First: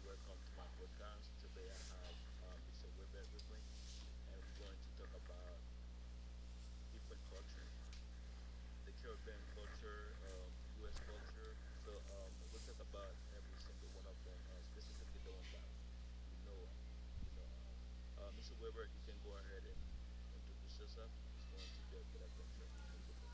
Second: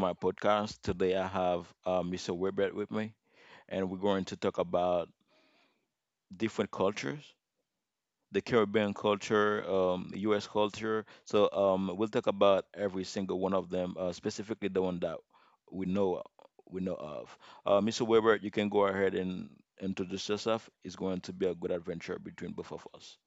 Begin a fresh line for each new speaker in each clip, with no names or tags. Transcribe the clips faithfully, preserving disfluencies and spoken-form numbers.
my podcast. Today I have uh, Mister Webert with me, and we're going to talk about different cultures, the Caribbean culture, um, U S culture. So um, we'll talk about every single one of them, uh, specifically the one that we know we know of. Uh, Mister Webert, you can go ahead and introduce yourself. It's going to be a good adventure between both of us.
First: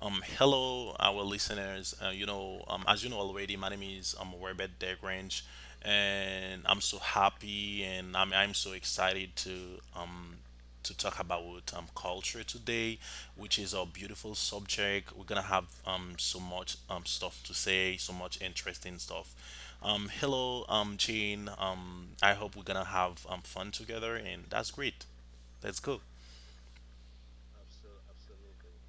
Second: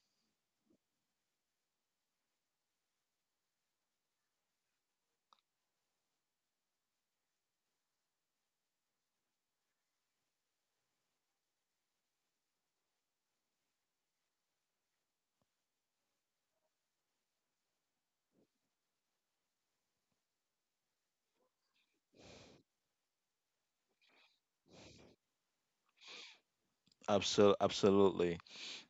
Um, hello, our listeners. Uh, you know, um, as you know already, my name is um Robert Degrange, and I'm so happy and I'm I'm so excited to um to talk about um culture today, which is a beautiful subject. We're gonna have um so much um stuff to say, so much interesting stuff. Um, hello, um Jane. Um, I hope we're gonna have um fun together, and that's great. Let's go.
Absol- absolutely.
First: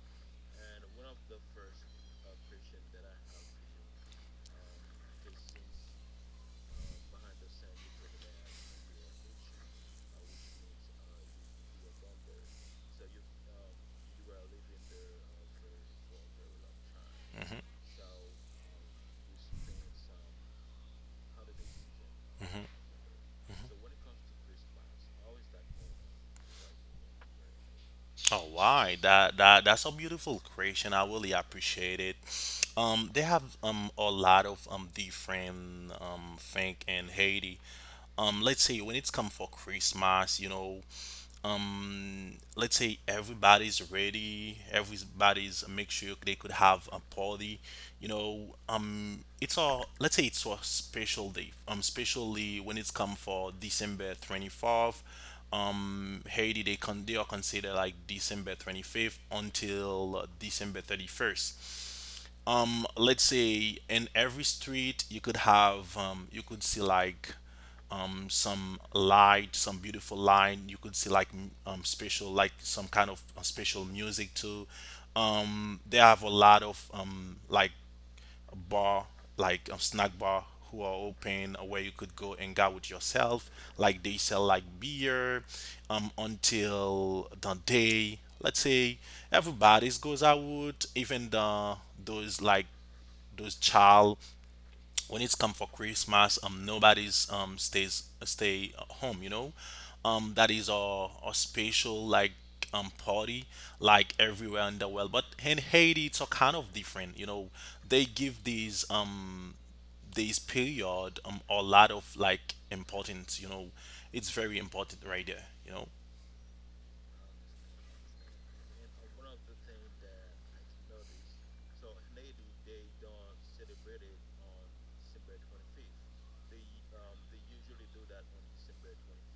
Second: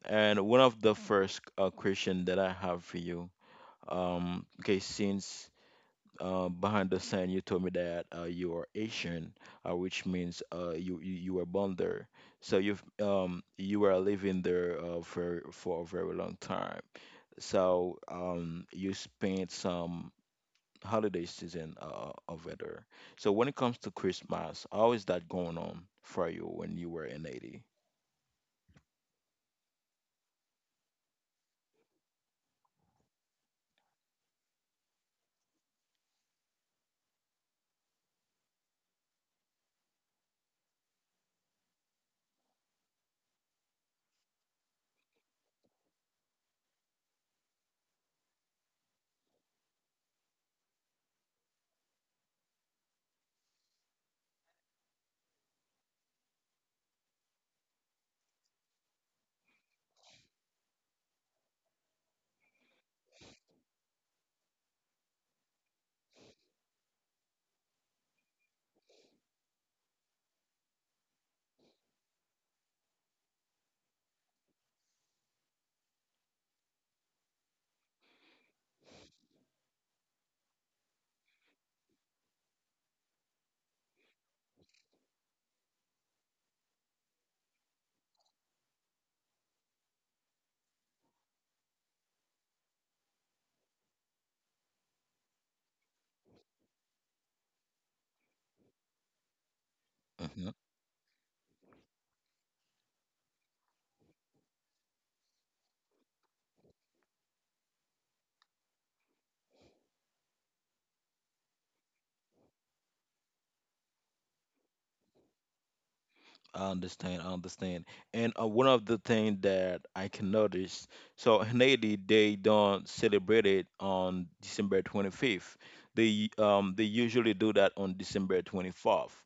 And one of the first uh, question that I have for you. Um, okay, since uh, behind the scene you told me that uh, you are Asian, uh, which means uh, you, you you were born there. So you've um, you were living there uh, for for a very long time.
Mm-hmm.
So um, you spent some holiday season uh, over
Mm-hmm.
there. So when it comes to Christmas, how is that going on for you when you were in Haiti?
All right, that that that's a beautiful creation. I really appreciate it. Um, they have um a lot of um different um thing in Haiti. Um, let's say when it's come for Christmas, you know, um let's say everybody's ready, everybody's uh, make sure they could have a party, you know. Um it's all, let's say, it's a special day, um especially when it's come for December twenty-fourth. um Haiti, they con they are considered like December twenty-fifth until uh, December thirty-first. Um let's say in every street you could have um you could see like um some light, some beautiful line. You could see like m- um special, like some kind of uh, special music too. Um they have a lot of um like bar, like a snack bar, who are open, uh, where you could go and hang out with yourself, like they sell like beer, um until the day, let's say, everybody's goes out, even the those like those child. When it's come for Christmas, um, nobody's um stays stay home. You know, um, that
Mm-hmm.
is our our special, like um party, like everywhere in the world. But in Haiti, it's a kind of different. You know, they give these um this period um a lot of like importance. You know, it's very important right there. You know,
I understand, I understand. And uh, one of the things that I can notice, so in Haiti, they don't celebrate it on December twenty-fifth. They um they usually do that on December twenty-fourth.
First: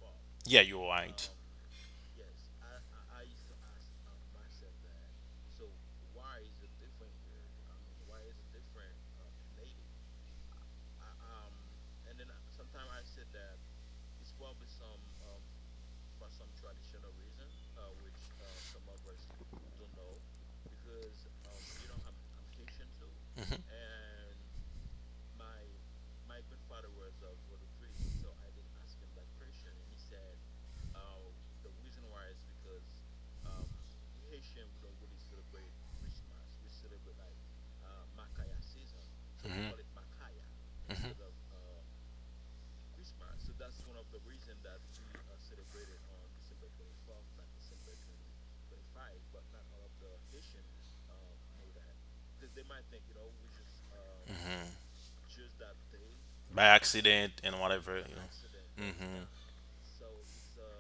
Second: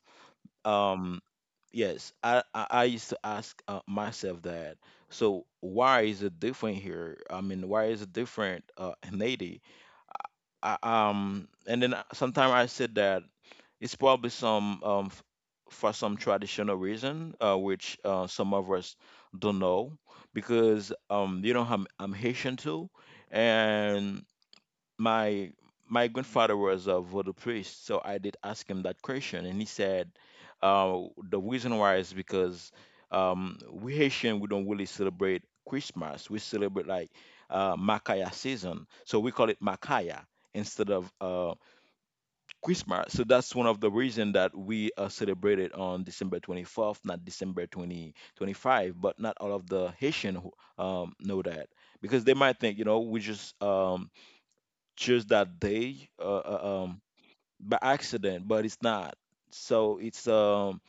yeah, you're
Um,
right.
yes, I I, I used to ask uh, myself that. So why is it different here? I mean, why is it different uh, in Haiti? I, um, and then sometimes I said that it's probably some um, f- for some traditional reason, uh, which uh, some of us don't know, because um, you know I'm, I'm Haitian too,
Mm-hmm.
and my my grandfather was a voodoo priest, so I did ask him that question, and he
not
said uh, the reason why is because um, we Haitian, we don't really celebrate Christmas. We celebrate like uh, Makaya season, so we call it Makaya instead of uh, Christmas. So that's one of the reason that we are celebrated on December twenty-fourth, not December twenty twenty five. But not all of the Haitian who, um, know that, because they might think, you know, we just um,
hmm
choose that day uh,
By
uh, um,
accident and
by
whatever, you
accident, but it's
know.
not.
Hmm.
So it's um,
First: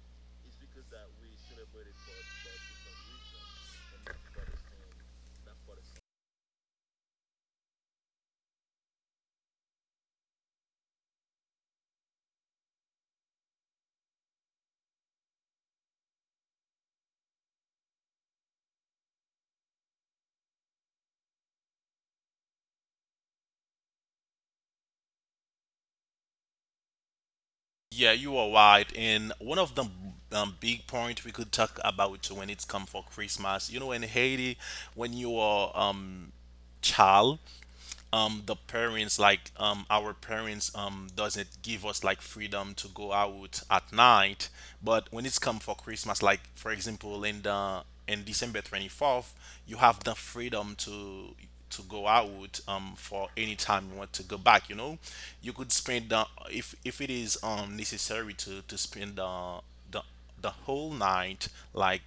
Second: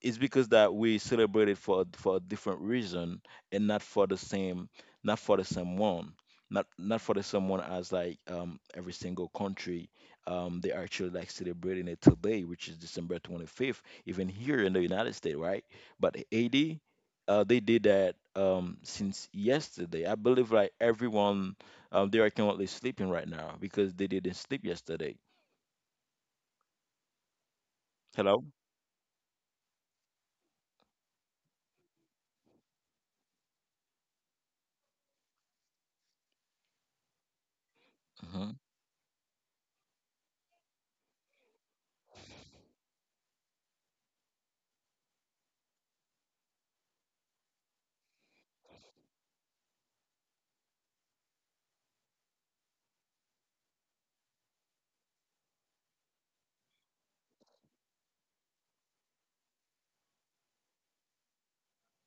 it's because that we celebrate it for for a different reason, and not for the same not for the same one, not not for the someone as like um every single country. Um they actually like celebrating it today, which is December twenty-fifth, even here in the United States, right? But Haiti, uh they did that um since yesterday, I believe, like everyone. Um they are currently sleeping right now because they didn't sleep yesterday.
Yeah, you
Hello.
are right. And one of the um, big points we could talk about, when it's come for Christmas, you know, in Haiti, when you are um child, um
Hmm.
the parents like um our parents um doesn't give us like freedom to go out at night. But when it's come for Christmas, like for example, in the in December twenty-fourth, you have the freedom to to go out um for any time you want to go back. You know, you could spend the, if if it is um necessary to to spend the the the the whole night like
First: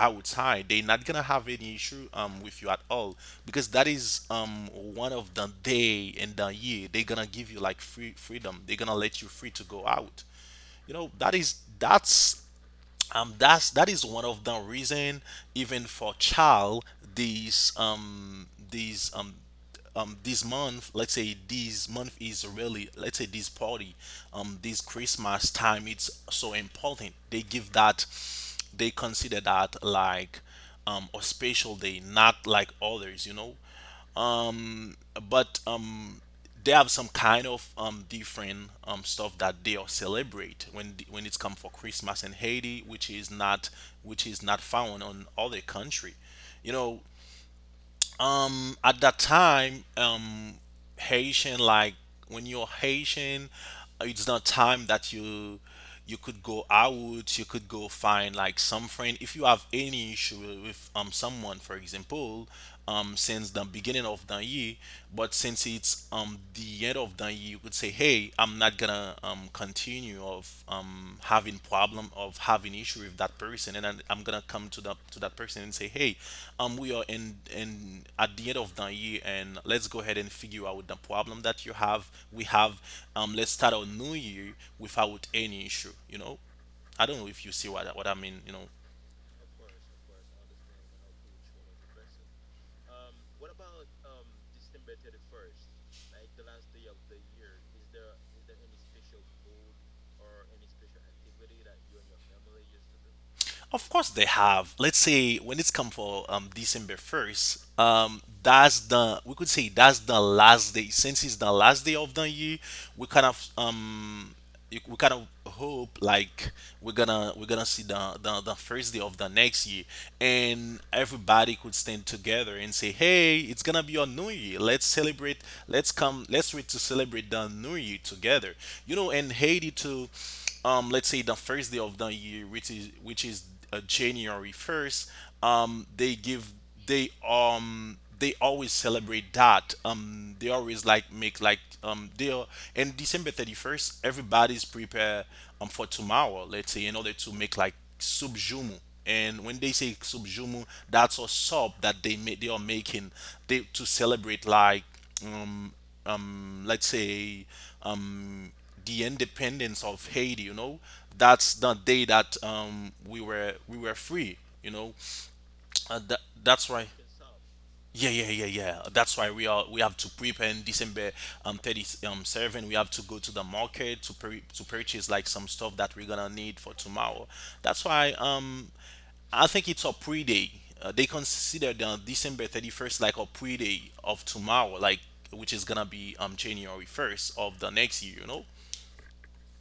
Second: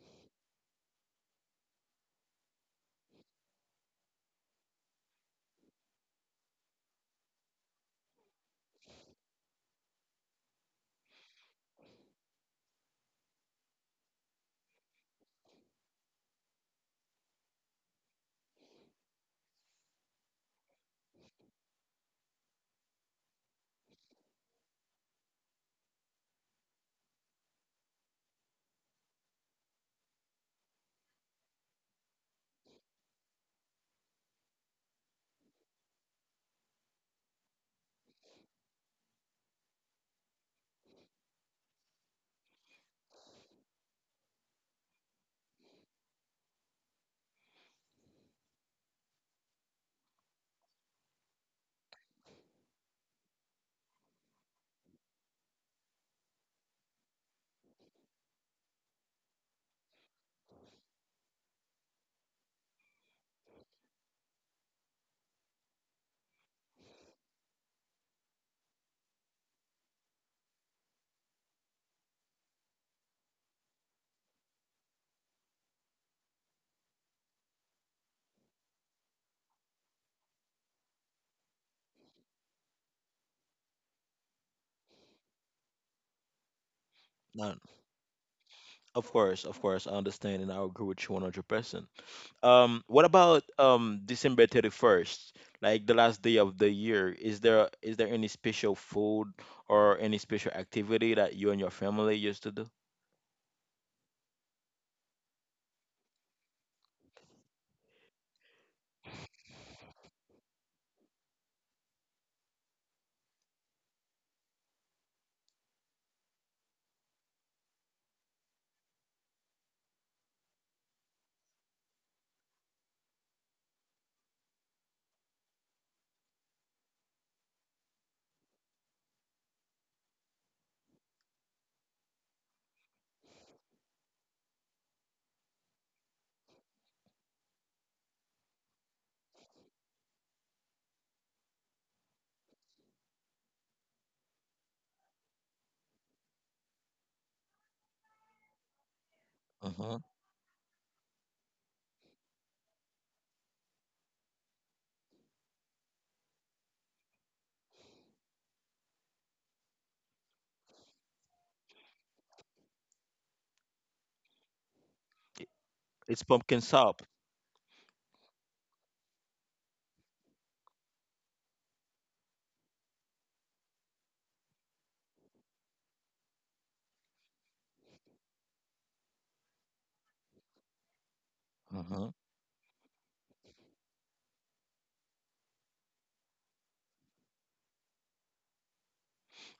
outside, they're not gonna have any issue um with you at all, because that is um one of the day in the year they're gonna give you like free freedom, they're gonna let you free to go out. You know, that is that's um that's that is one of the reason, even for child. These um these um um This month, let's say this month is really, let's say this party, um this Christmas time, it's so important. They give that, they consider that like um a special day, not like others. You know, um but um they have some kind of um different um stuff that they all celebrate when the- when it's come for Christmas in Haiti, which is not, which is not found on other country. You know, um, at that time, um, Haitian, like when you're Haitian, uh, it's not time that you you could go out, you could go find like some friend. If you have any issue with um someone, for example, um since the beginning of the year, but since it's um the end of the year, you could say, hey, I'm not gonna um, continue of um, having problem, of having issue with that person. And then I'm gonna come to that, to that person and say, hey, um, we are in in at the end of the year, and let's go ahead and figure out the problem that you have we have. Um, let's start our new year without any issue. You know, I don't know if you see what, what I mean, you know.
Of course, of course, I understand and I agree with you one hundred percent. Um, what about um December thirty-first? Like the last day of the year, is there is there any special food or any special activity that you and your family used to do?
Of course they have. Let's say when it's come for um December first, um that's the we could say that's the last day. Since it's the last day of the year, we kind of um you- we kind of hope like we're gonna we're gonna see the, the the first day of the next year, and everybody could stand together and say, hey, it's gonna be a new year, let's celebrate. Let's come, let's wait to celebrate the new year together. You know, and Haiti too, um let's say the first day of the year, which is which is uh, January first. um they give they um they always celebrate that. Um they always like make like um they are. And December thirty-first, everybody's prepared um for tomorrow, let's say, in order to make like subjumu. And when they say
Mhm.
subjumu, that's a sub that they make, they are making, they, to celebrate like um um, let's say um, the independence of Haiti. You know, that's the day that um, we were we were free. You know, uh, that
It's
that's
pumpkin
why.
soup.
Yeah, yeah, yeah, yeah. That's why we are, we have to prepare in December um thirty um seven. We have to go to the market to pur- to purchase like some stuff that we're gonna need for tomorrow. That's why um I think it's a pre day. Uh, they consider the
Mm-hmm.
December thirty-first like a pre day of tomorrow, like, which is gonna be um January first of the next year. You know.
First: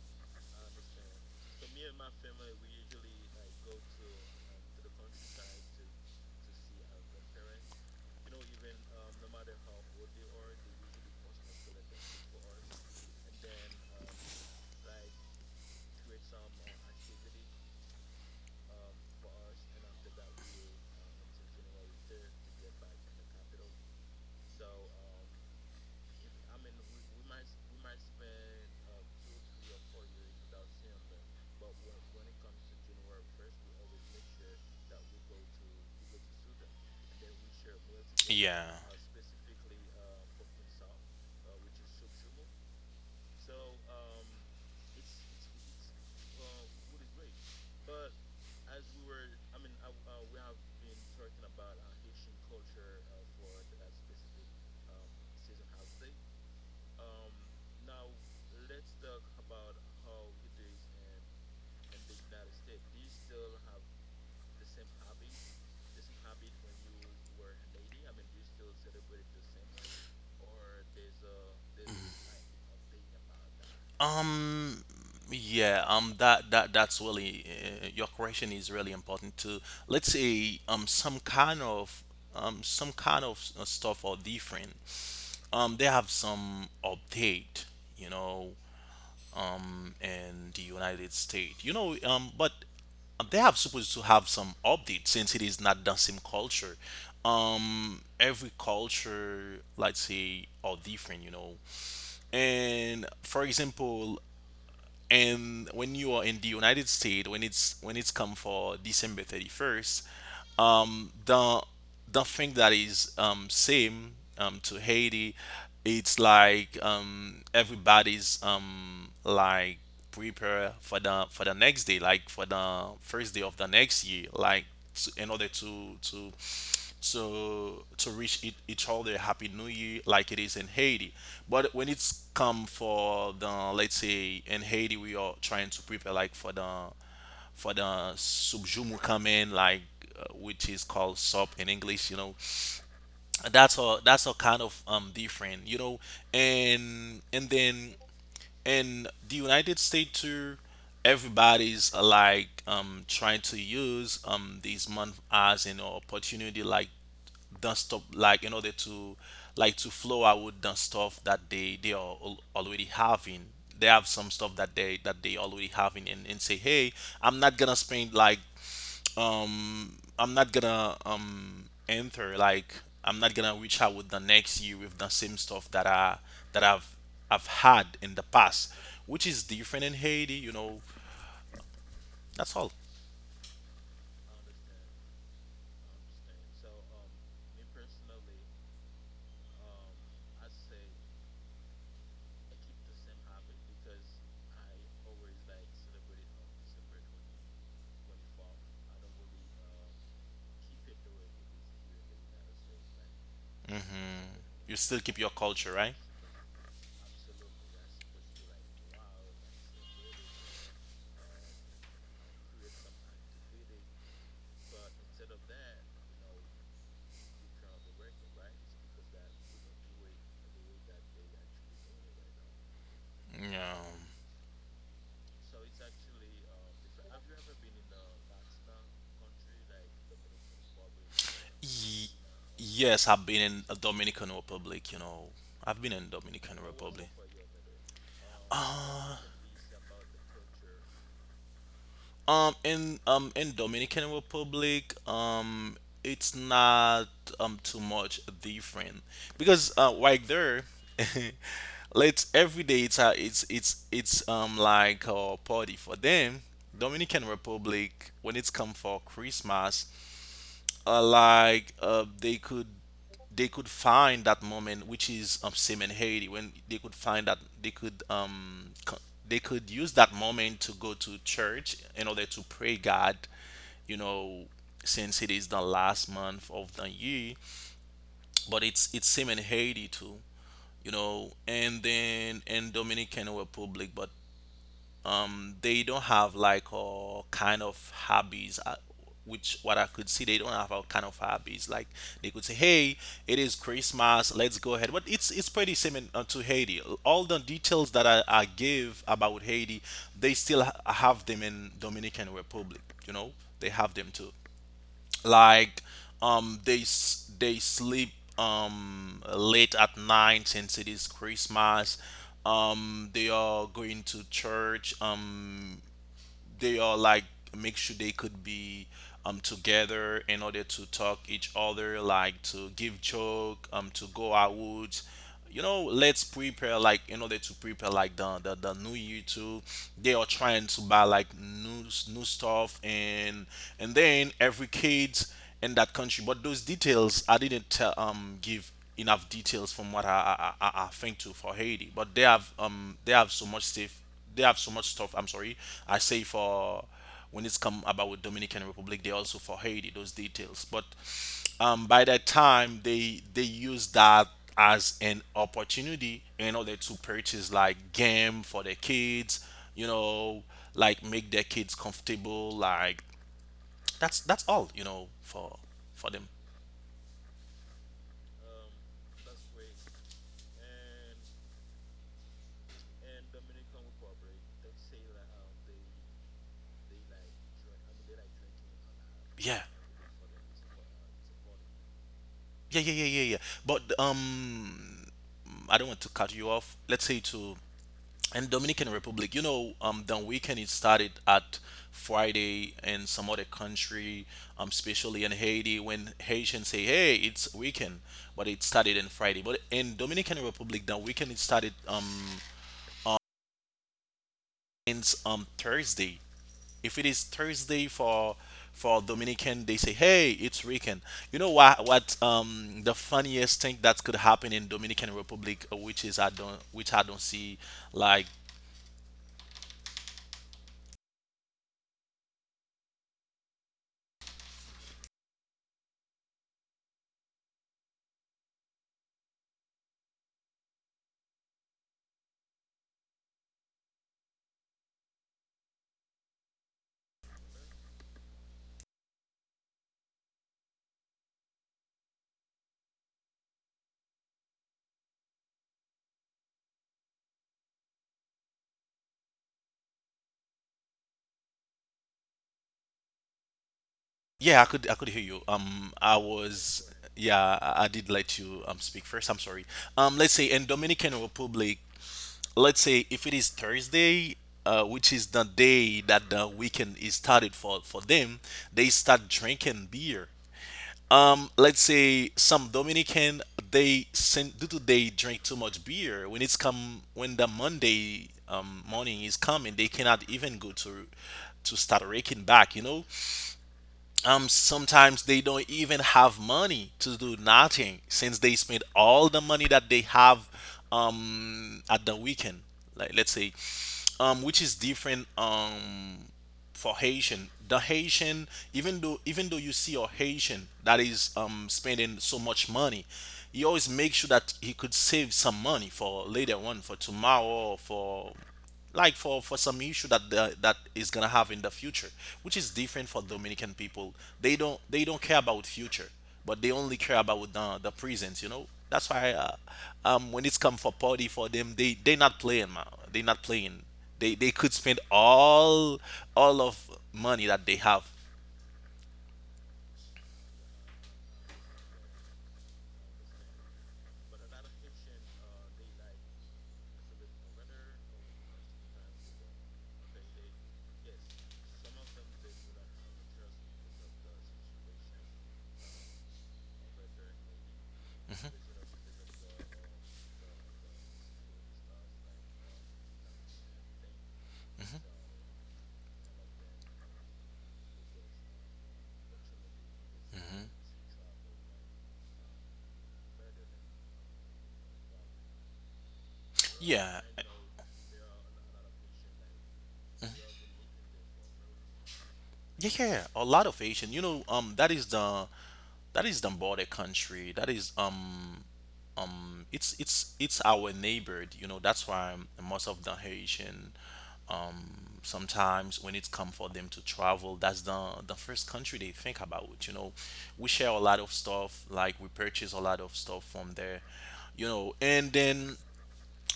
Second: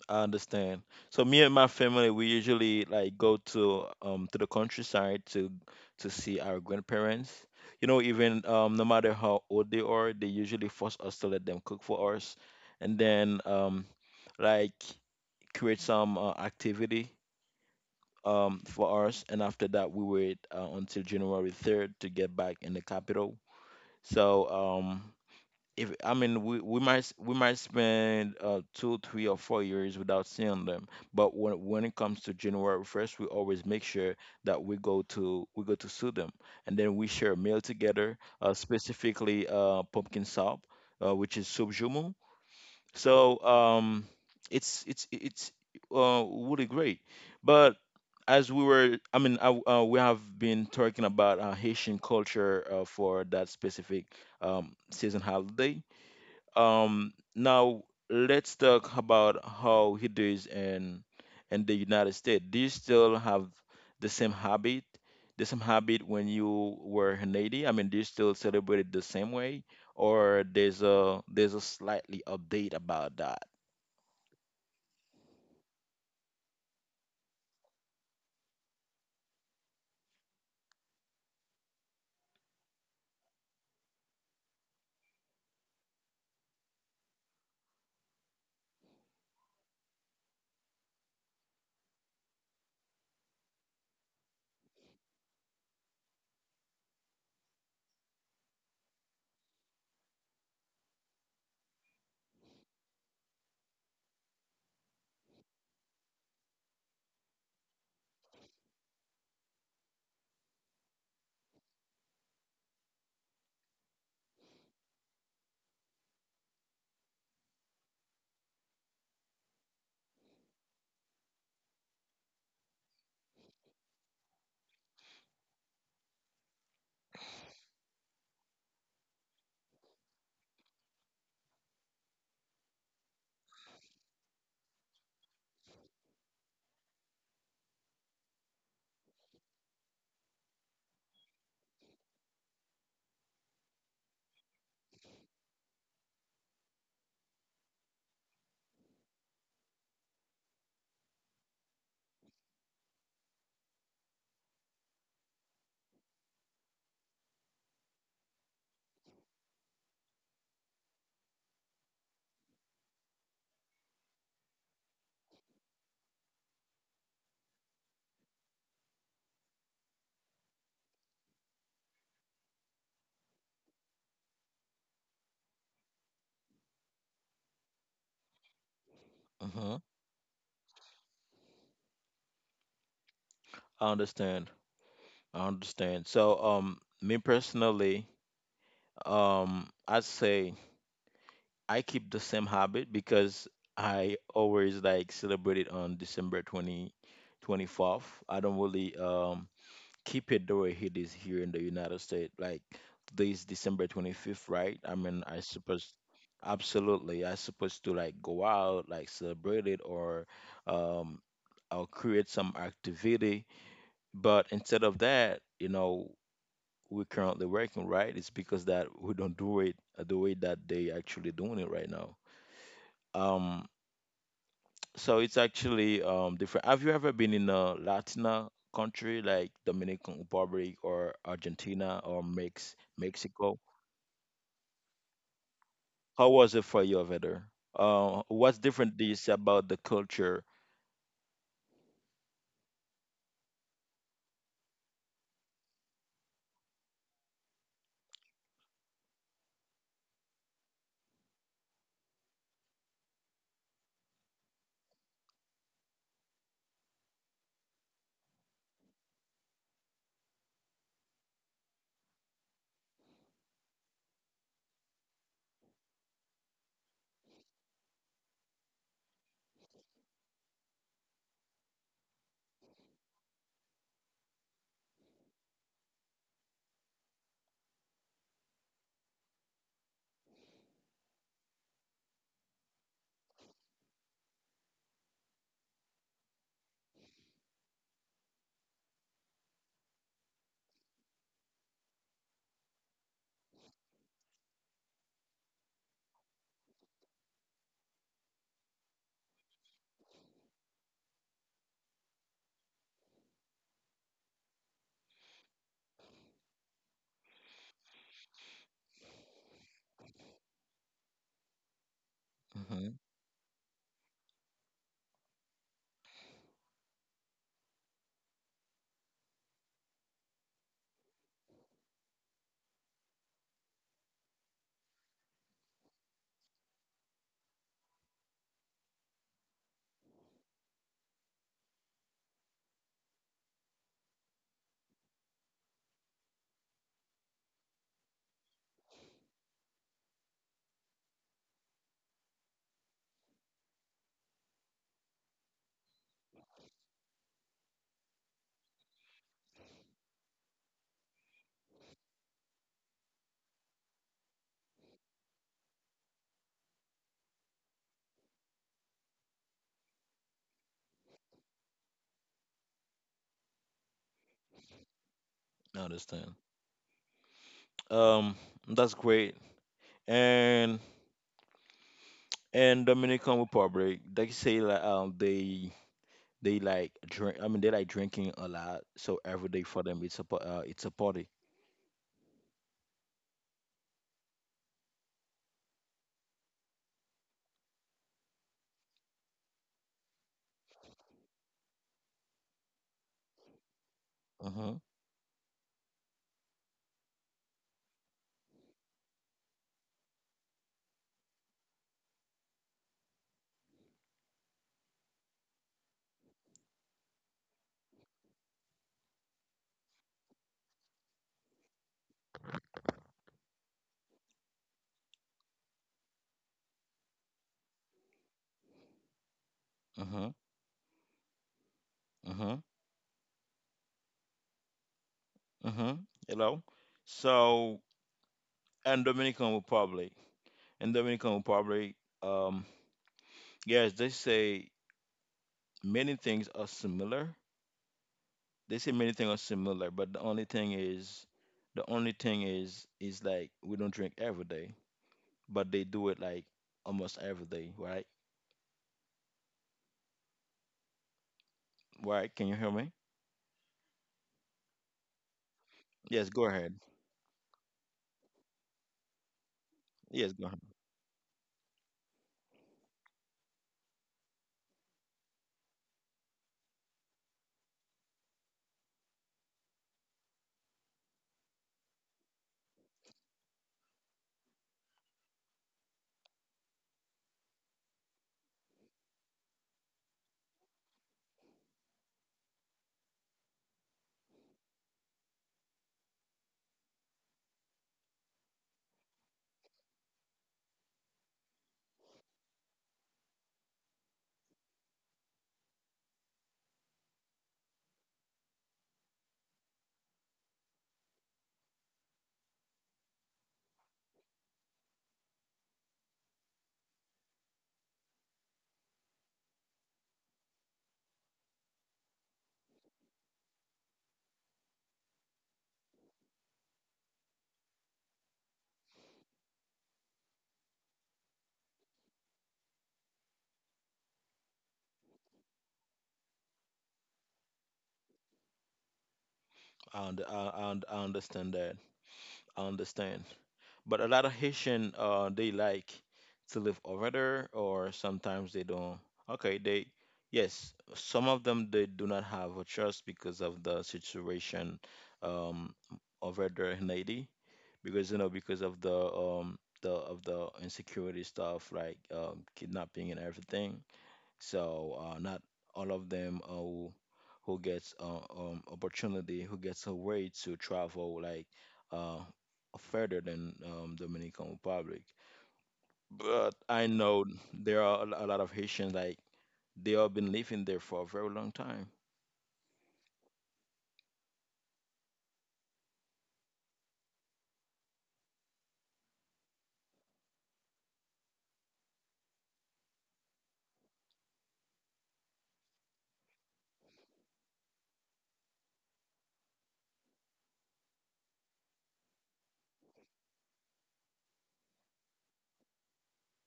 I understand. So me and my family, we usually like go to um to the countryside to to see our grandparents. You know, even um no matter how old they are, they usually force us to let them cook for us, and then um like create some uh, activity um for us. And after that, we wait uh, until January third to get back in the capital. So um if I mean we, we might s- we might spend uh two, three or four years without seeing them. But when when it comes to January first, we always make sure that we go to we go to see them, and then we share a meal together. Uh,
Yeah.
specifically, uh, pumpkin soup, uh, which is soup jumu. So um, it's it's it's uh really great. But as we were, I mean, I, uh, we have been talking about uh, Haitian culture uh, for that specific um, season holiday. Um, now let's talk about how he does in in the United States. Do you still have the same habit, the same habit when you were in Haiti? I mean, do you still celebrate it the same way, or there's a there's a slightly update about that?
Um, yeah, um, that that that's really uh, your question is really important too. Let's say um some kind of um some kind of uh, stuff are different. Um, they have some update, you know, um, in the United States, you know, um, but they have supposed to have some update since it is not the same culture. Um, every culture, let's say, are different, you know. And for example, and when you are in the United States, when it's when it's come for December thirty-first, um, the the thing that is um, same um, to Haiti, it's like um, everybody's um, like prepare for the for the next day, like for the first day of the next year, like to, in order to to to to reach each, each other happy new year like it is in Haiti. But when it's come for the, let's say in Haiti we are trying to prepare like for the for the subjumu come in like, uh, which is called sop in English. You know, that's all that's all kind of um different. You know, and and then in the United States too, everybody's uh, like um trying to use um this month as an opportunity like done stuff, like in order to like to flow out done stuff that they they are al- already having. They have some stuff that they that they already having, and, and say, hey, I'm not gonna spend like um I'm not gonna um enter like I'm not gonna reach out with the next year with the same stuff that I that I've I've had in the past, which is
Hmm.
different in Haiti. You know, that's all.
I understand. I understand. So, um, me personally, um, I'd say. I keep the same habit because I always like celebrate it on December twenty twenty fourth. I don't really um keep it the way it is here in the United States. Like today is December twenty-fifth,
You
right?
still
I
keep your
mean, I
culture, right?
suppose, absolutely, I supposed to like go out, like celebrate it, or um I'll create some activity. But instead of that, you know, we're currently working, right? It's because that we don't do it the way that they actually doing it right now. Um,
Yeah.
so it's actually um different. Have you ever been in a Latina country like Dominican Republic or Argentina
Ye-
or Mex
yes, I've been
Mexico?
in a Dominican Republic. You know, I've been in
How was
Dominican
it for you
Republic.
over there? Uh, what's different this about the culture?
Um, in um in Dominican Republic, um, it's not um too much different because uh right there, let's every day it's a, it's it's it's um like a party for them. Dominican Republic when it's come for Christmas, uh, like uh, they could, they could find that moment, which is um, same in Haiti, when they could find that they could um co- they could use that moment to go to church in order to pray God, you know, since it is the last month of the year. But it's it's same in Haiti too, you know, and then in Dominican Republic, but um they don't have like all kind of hobbies uh, which what I could see they don't have all kind of hobbies like they could say, "Hey, it is Christmas, let's go ahead," but it's it's pretty similar uh, to Haiti. All the details that i, I give about Haiti they still ha- have them in Dominican Republic, you know, they have them too. Like um they s- they sleep um late at night since it is Christmas.
Hmm.
Um they are going to church. Um they are like make sure they could be um together in order to talk each other, like to give joke, um to go out, you know. Let's prepare like in order to prepare like the the, the new year too. They are trying to buy like new new stuff and and then every kids in that country. But those details I didn't tell um give enough details from what i i, I I think to for Haiti, but they have um they have so much safe. They have so much stuff. I'm sorry, I say for when it's come about with Dominican Republic, they also for Haiti those details. But um, by that time, they they use that as an opportunity in order to purchase like game for their kids, you know, like make their kids comfortable. Like that's that's all, you know, for
I
for them.
understand. Um, that's great. And and Dominican Republic, they say like um they they like drink. I mean they like drinking a lot. So every
Yeah,
day for them it's a pa- uh, it's a party.
yeah, yeah, yeah, yeah, yeah. But um, I don't want to cut you off. Let's say to and Dominican Republic, you know, um, the weekend it started at Friday in some other country, um,
Mm-hmm.
especially in Haiti, when Haitians say, "Hey, it's weekend," but it started in Friday. But in Dominican Republic, the weekend it started um ends um Thursday. If it is Thursday for for Dominican, they say, "Hey, it's weekend." You know what? What um the funniest thing that could happen in Dominican Republic, uh, which is I don't which I don't see like
Mm-hmm. Hmm. Hello. So, and Dominican Republic. In Dominican Republic, um, yes, they say many things are similar. They say many things are similar. But the only thing is, the only thing is, is like we don't drink every day, but they do it like almost every day, right? Right? Can you hear me?
Yeah, I could I could hear you. Um, I
Yes, go ahead.
was yeah, I, I did let you um speak first. I'm sorry. Um,
Yes,
let's say
go ahead.
in Dominican Republic, let's say if it is Thursday, uh, which is the day that the weekend is started for for them, they start drinking beer. Um, let's say some Dominican they send due to they drink too much beer when it's come when the Monday um morning is coming, they cannot even go to to start raking back, you know, um sometimes they don't even have money to do nothing since they spend all the money that they have um at the weekend. Like let's say um which is different um for Haitian the Haitian. Even though even though you see a Haitian that is um spending so much money, he always makes sure that he could save some money for later on for tomorrow or for like for for some issue that the, that is gonna have in the future, which is different for Dominican people. They don't they don't care about future, but they only care about the the present. You know that's why uh, um when it's come for party for them they they not playing man, they not playing. They they could spend all all of money that they have.
I, und- I, I, und- I understand that. I understand. But a lot of Haitian, uh, they like to live over there, or sometimes they don't. Okay, they yes, some of them they do not have a choice because of the situation um, over there in Haiti, because you know because of the um, the of the insecurity stuff like um, kidnapping and everything. So uh, not all of them uh, who gets uh, um opportunity, who gets a way to travel like uh further than um, Dominican Republic. But I
Yeah,
know there are a lo- a lot of Haitians like they have been living there for a very long time.
yeah, yeah. A lot of Asian. You know um that is the that is the border country. That is um um it's it's it's our neighbor, you know, that's why most of the Haitian um sometimes when it's come for them to travel, that's the the first country they think about, you know. We share a lot of stuff like we purchase a lot of stuff from there, you know, and then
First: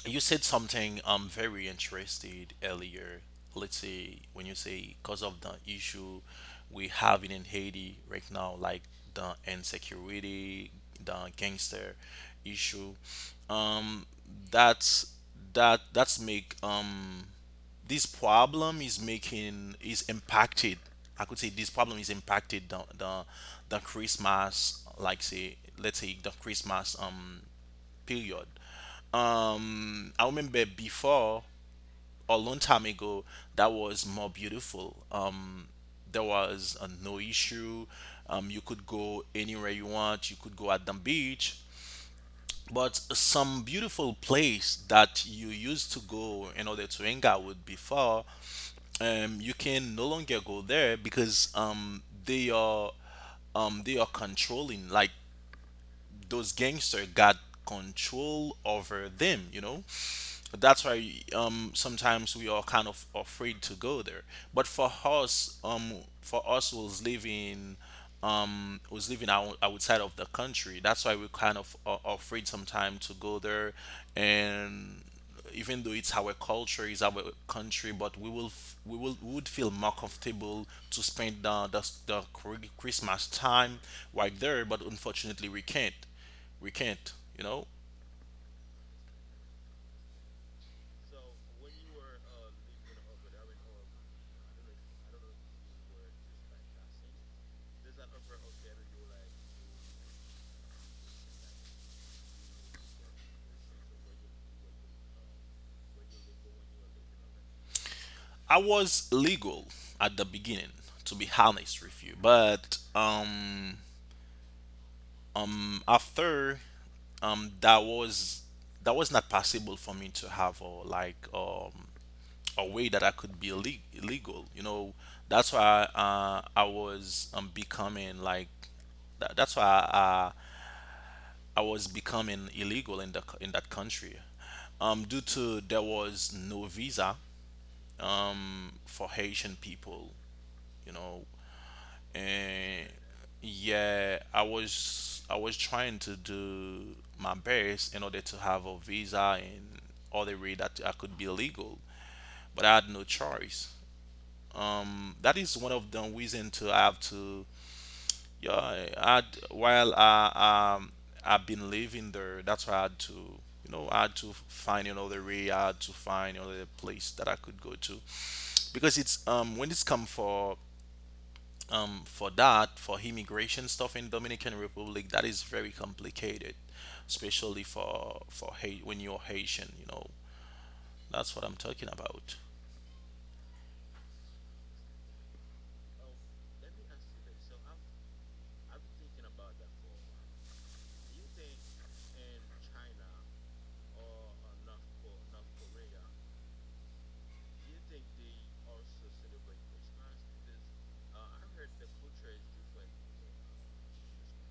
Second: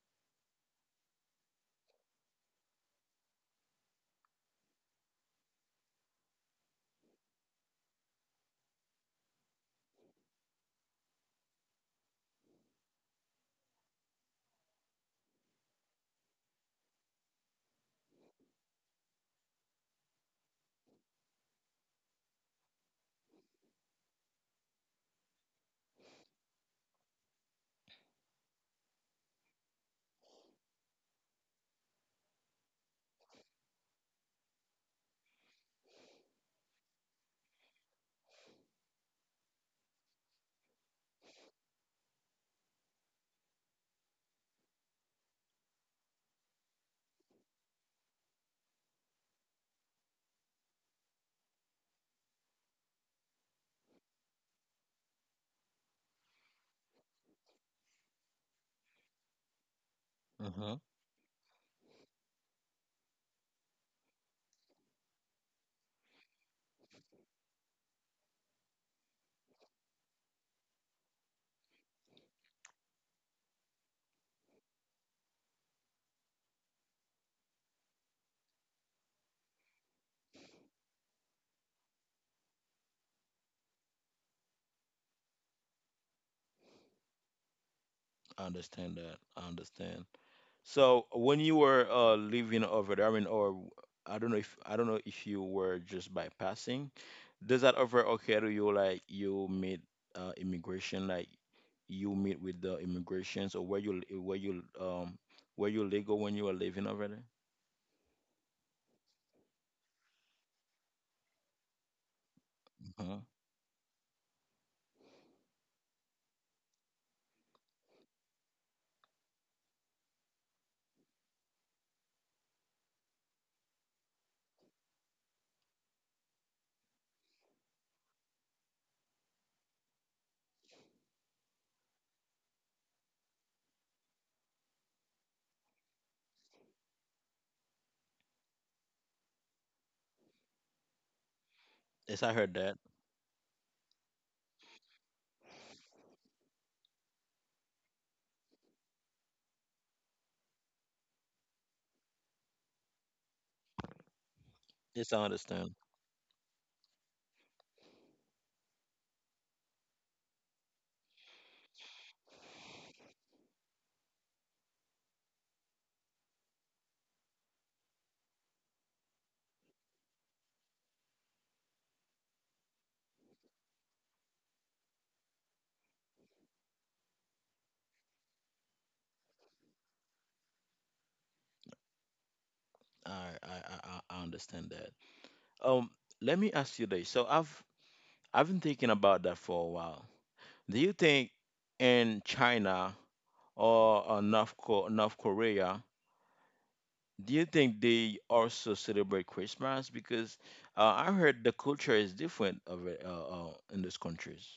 you said something I'm very interested earlier. Let's say when you say because of the issue we have in Haiti right now, like the insecurity, the gangster issue, um, that's that that's make um this problem is making is impacted. I could say this problem is impacted the the the Christmas, like say let's say the Christmas um period. Um, I remember before a long time ago that was more beautiful. Um, there was uh, no issue. Um, you could go anywhere you want. You could go at the beach. But some beautiful place that you used to go in order to hang out with before, um, you can no longer go there because um, they are um, they are controlling. Like those gangsters got control over them, you know?
Hmm.
That's why um, sometimes we are kind of afraid to go there. But for us, um, for us who's living, um, who's living out, outside of the country, that's why we kind of are afraid sometimes to go there and even though it's our culture, it's our country, but we will f- we will we would feel more comfortable to spend the the, the Chri- Christmas time right there. But unfortunately, we can't. We can't. You know,
I understand that. I understand. So when you were uh, living over there, I mean, or I don't know if I don't know if you were just bypassing. Does that ever occur to you like you meet uh, immigration, like you meet with the immigrations, or where you where you um where you legal when you were living already?
I was legal at the beginning, to be honest with you, but
Hmm.
um um after um that was that was not possible for me to have or like um a way that I could be illeg- illegal. You know, that's why uh, I was um becoming like that, that's why I, I was becoming illegal in the c- in that country, um, due to there was no visa um for Haitian people. You know,
Yes, I heard that.
and yeah, I was I was trying to do my best in order to have a visa and all the way that I could be illegal, but I had no choice.
Yes,
Um
I
that is one
understand.
of the reason to have to yeah I while I um I've been living there, that's why I had to, you know, I had to find another way. I had to find another place that I could go to because it's um when it's come for um for that for immigration stuff in Dominican Republic, that is very complicated, especially for for hate when you're Haitian, you know. That's what I'm talking about.
I I I, I I understand that. Um, Let me ask you this. So I've I've been thinking about that for a while. Do you think in China or uh, North Co- North Korea, do you think they also celebrate Christmas? Because uh, I heard the culture is different over uh, uh, in those countries.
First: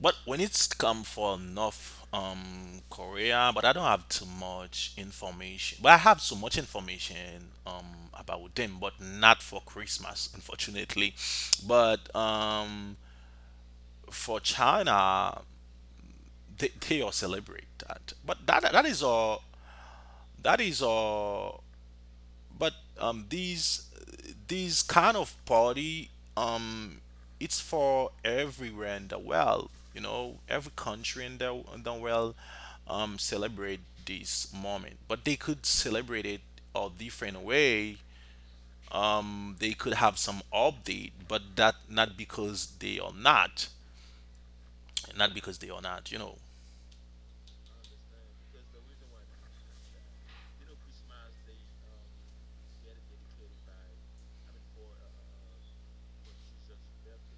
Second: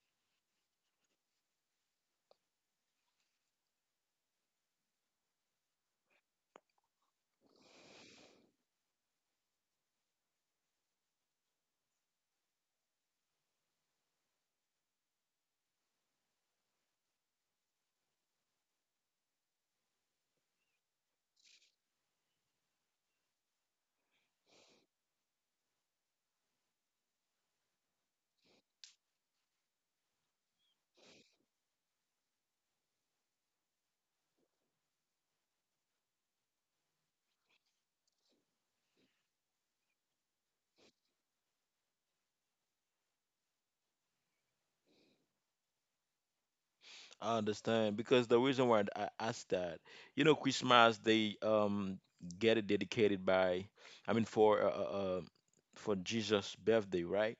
But when it's come for North um Korea, but I don't have too much information. But I have so much information um about them, but not for Christmas, unfortunately. But um, for China, they, they all celebrate that. But that that is all. That is all. But um, these these kind of party, um, it's for everywhere in the world. You know, every country in the in the world, um, celebrate this moment. But they could celebrate it a different way. Um, they could have some update, but that not because they are not, not because they are not. You know.
I understand, because the reason why I asked that, you know, Christmas they um get it dedicated by, I mean for uh, uh uh, for Jesus' birthday, right?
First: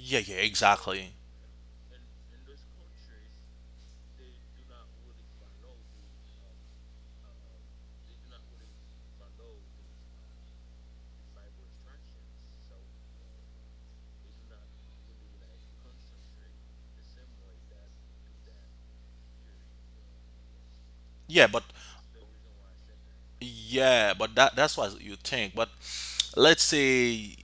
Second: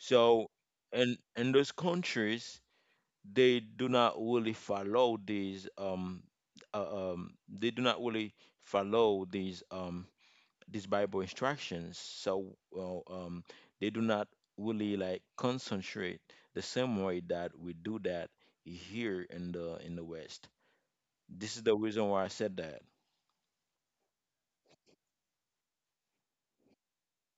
Yeah. Yeah.
and
Exactly.
in those countries they do not really follow these um uh, um they do not really follow these um these Bible instructions. So well, um, they do not really like concentrate the same way that we do that here in the in the West.
Yeah.
This
But
is the reason why I said that.
yeah. But that that's what you think. But let's say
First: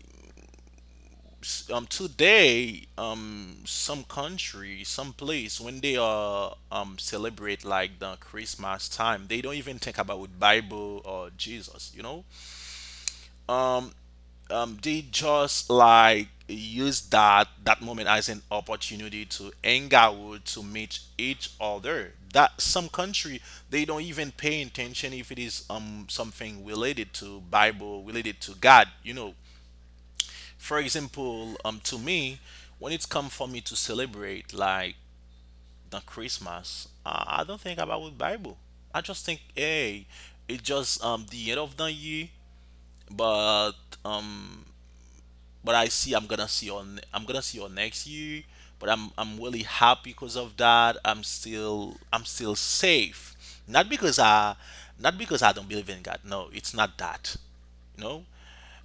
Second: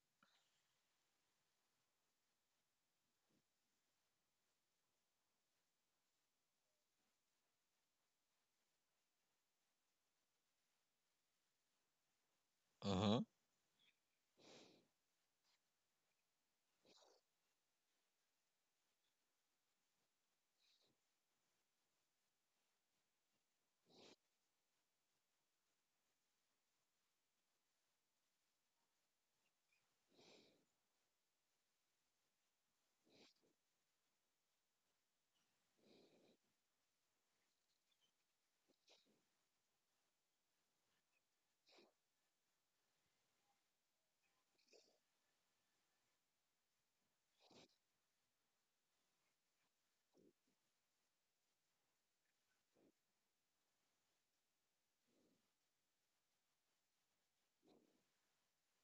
s- um today um some country some place when they are um celebrate like the Christmas time, they don't even think about Bible or Jesus, you know,
Uh huh.
um they just like use that that moment as an opportunity to hang out to meet each other. That some country they don't even pay attention if it is um something related to Bible related to God, you know. For example, um, to me, when it's come for me to celebrate like the Christmas, uh, I don't think about with Bible. I just think, hey, it's just um the end of the year, but um but I see I'm gonna see on I'm gonna see on next year. But I'm I'm really happy because of that. I'm still I'm still safe. Not because I Not because I don't believe in God. No, it's not that. You know?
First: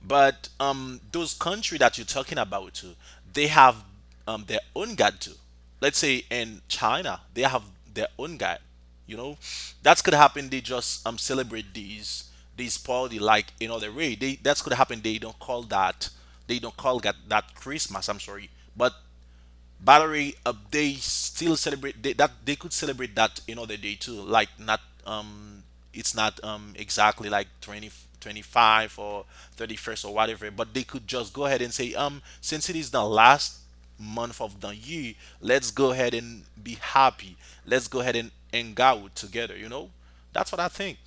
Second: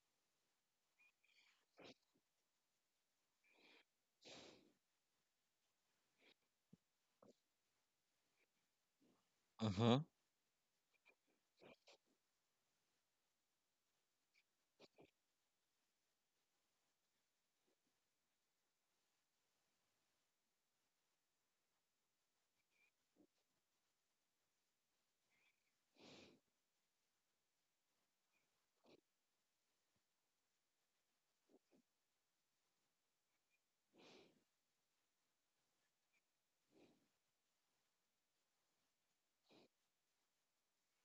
But um those country that you're talking about too, they have um their own God too. Let's say in China, they have their own God, you know,
Uh huh.
that's could happen. They just um celebrate these these party like in other way. They that's could happen, they don't call that, they don't call that that Christmas. I'm sorry, but Battery uh, they still celebrate they, that they could celebrate that another day too. Like not um it's not um exactly like twenty twenty-five or thirty-first or whatever, but they could just go ahead and say um since it is the last month of the year, let's go ahead and be happy. Let's go ahead and hang out together, you know? That's what I think.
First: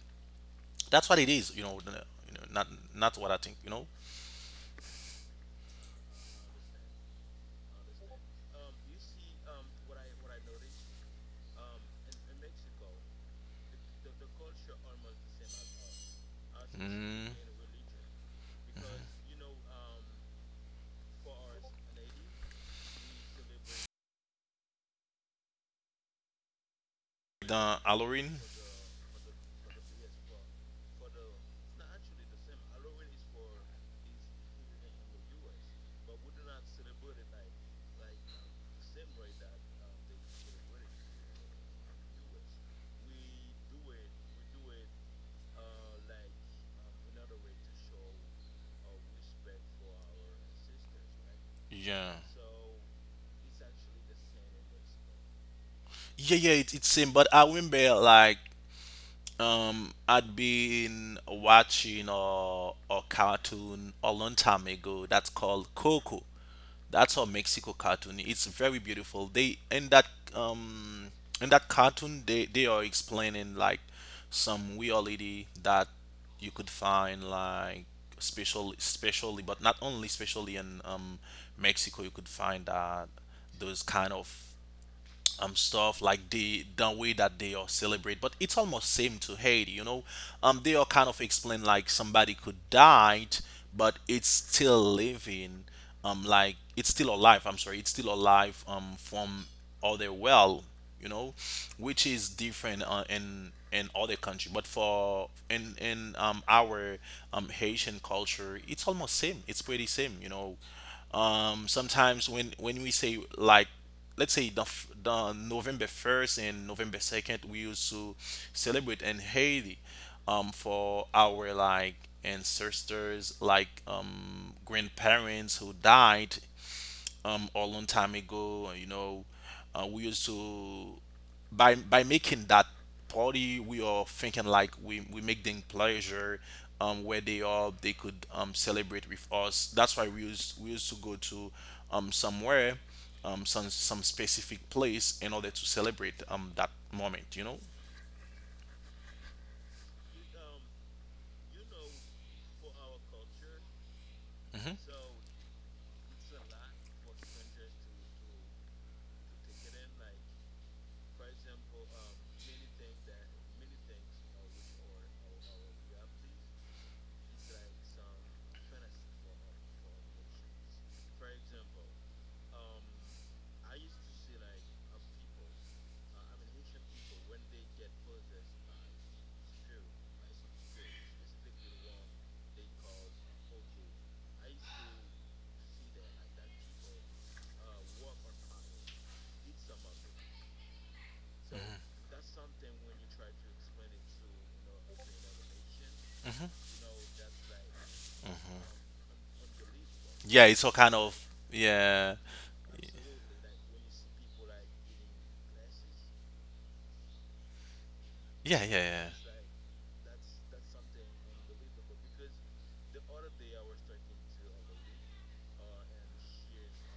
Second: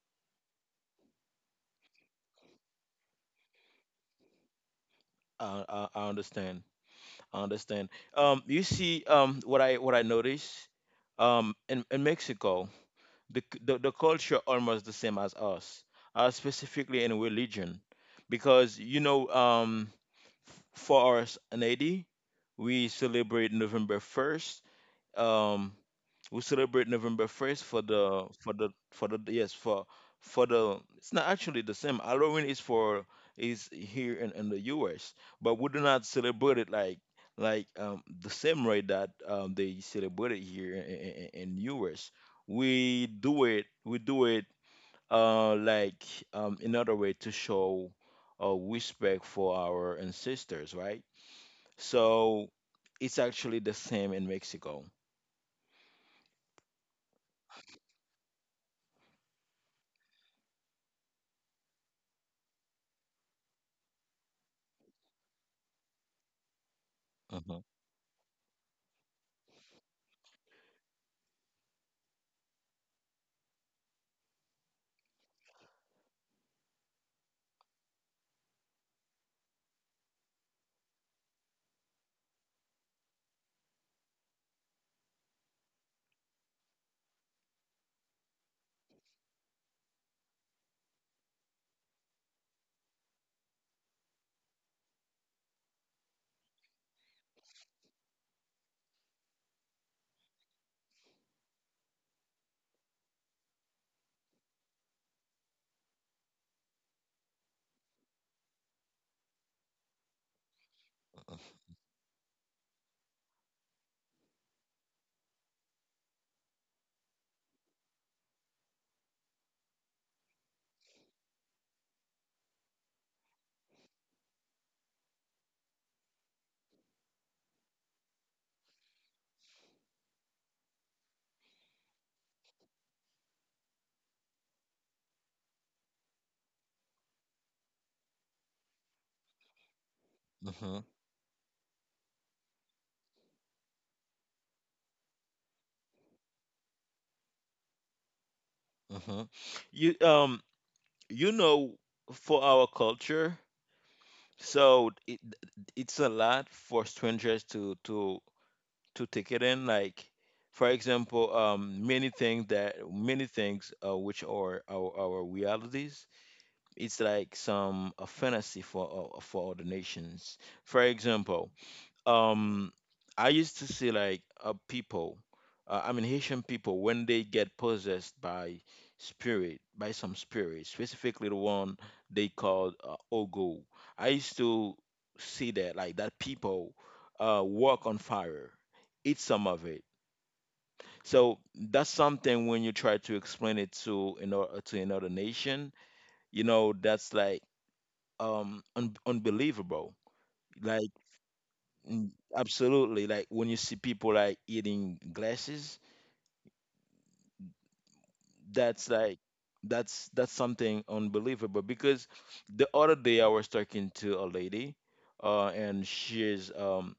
That's what it is, you know, the- you know not not what I think, you know?
I, I I understand. I understand. Um, you see, um, what I what I notice, um, in, in Mexico, the, c- the the culture almost the same as us, uh, specifically in
Mm.
religion, because you know, um, for our s- A D, we celebrate November first. Um, we celebrate November first.
The
For
Halloween.
the for the for the Yes, for for the it's not actually the same. Halloween is for is here in, in the U S, but we do not celebrate it like like um, the same way that um, they celebrate it here in, in U S. We do it we do it uh, like um, another way to show uh, respect for our ancestors, right?
Yeah.
So it's actually the same in Mexico.
Yeah, yeah, it, it's same. But I remember like um I'd been watching a, a cartoon a long time ago that's called Coco. That's a
Mhm,
Mexico cartoon. It's very beautiful. They in that um in that cartoon they they are explaining like some reality that you could find like special specially but not only specially in um Mexico. You could find that those kind of um stuff like the the way that they are celebrate, but it's almost same to Haiti, you know. Um they are kind of explain like somebody could died but it's still living, um like it's still alive. I'm sorry, it's still alive um from other well, you know, which is different uh, in in other country, but for in in um our um Haitian culture it's almost same, it's pretty same, you know. Um sometimes when when we say like let's say the, f- the November first and November second we used to celebrate in Haiti um for our like ancestors like um grandparents who died um a long time ago, you know. Uh, we used to by by making that party we are thinking like we we make them pleasure um where they are they could um celebrate with us. That's why we used we
mhm,
used to go to um somewhere um some some specific place in order to celebrate um that moment, you know.
mhm. You um you know, for our culture,
Hmm.
so it it's a lot for strangers to to to take it in. Like, for example, um many things that many things, uh, which are our our realities. It's like some a fantasy for uh, for other nations. For example, um I used to see like uh, people, uh, I mean Haitian people, when they get possessed by spirit by some spirit, specifically the one they called uh, ogo. I used to see that, like, that people uh walk on fire, eat some of it. So that's something. When you try to explain it to another, to another nation, you
Hmm.
know, that's like um un- unbelievable.
Yeah, it's all
Like,
kind of
Mm,
yeah.
absolutely. Like when you see people like eating glasses,
Yeah, yeah,
that's
yeah.
like that's that's something unbelievable because the other day I was talking to a lady uh and she's um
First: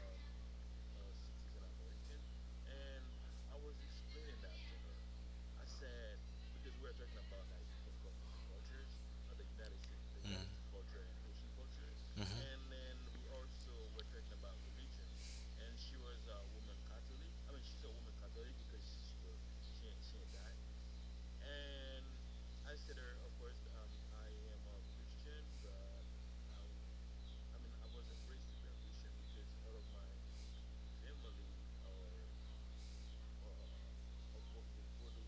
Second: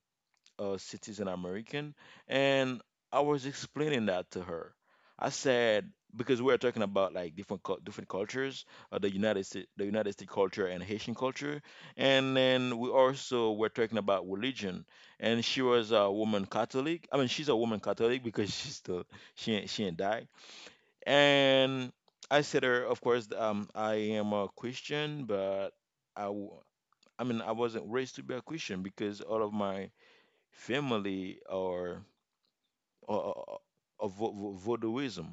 uh, citizen American, and I was explaining that to her. I said because we are talking about like different cul- different cultures, uh, the United States, the United States culture and Haitian culture, and then we
Mhm.
also were talking about religion. And she was a woman Catholic. I mean, she's a woman Catholic because she's still she ain't, she ain't died. And I said to her, of course, um, I am a Christian, but I w- I mean, I wasn't raised to be a Christian because all of my family or or, or or vo- vo- voodooism.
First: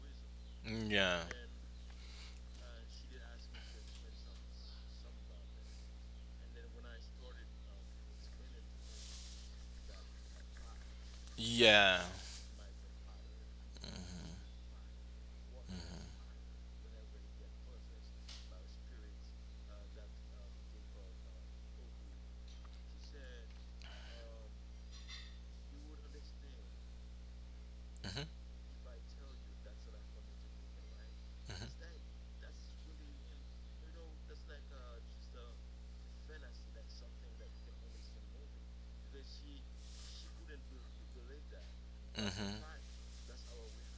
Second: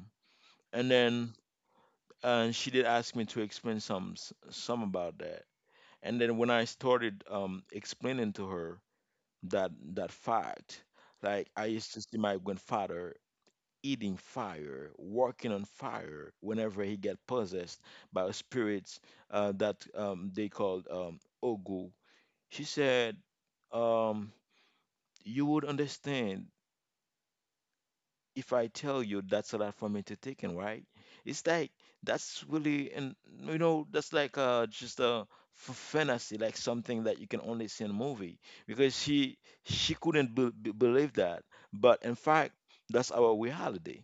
And
Yeah.
then uh, she did ask me to explain some s- some about that. And then when I started um, explaining to her that that fact, like I used to
Yeah.
see my grandfather eating fire, walking on fire whenever he got possessed by spirits uh, that um, they called um, ogu. She said, um, "You would understand
Mhm.
if I tell you that's a lot for me to take in, right? It's like
Is
that's really and you know that's like uh just a f- fantasy, like something that you can only see in a movie because she she couldn't be- be- believe that, but in
that's
fact
Mhm.
that's our reality."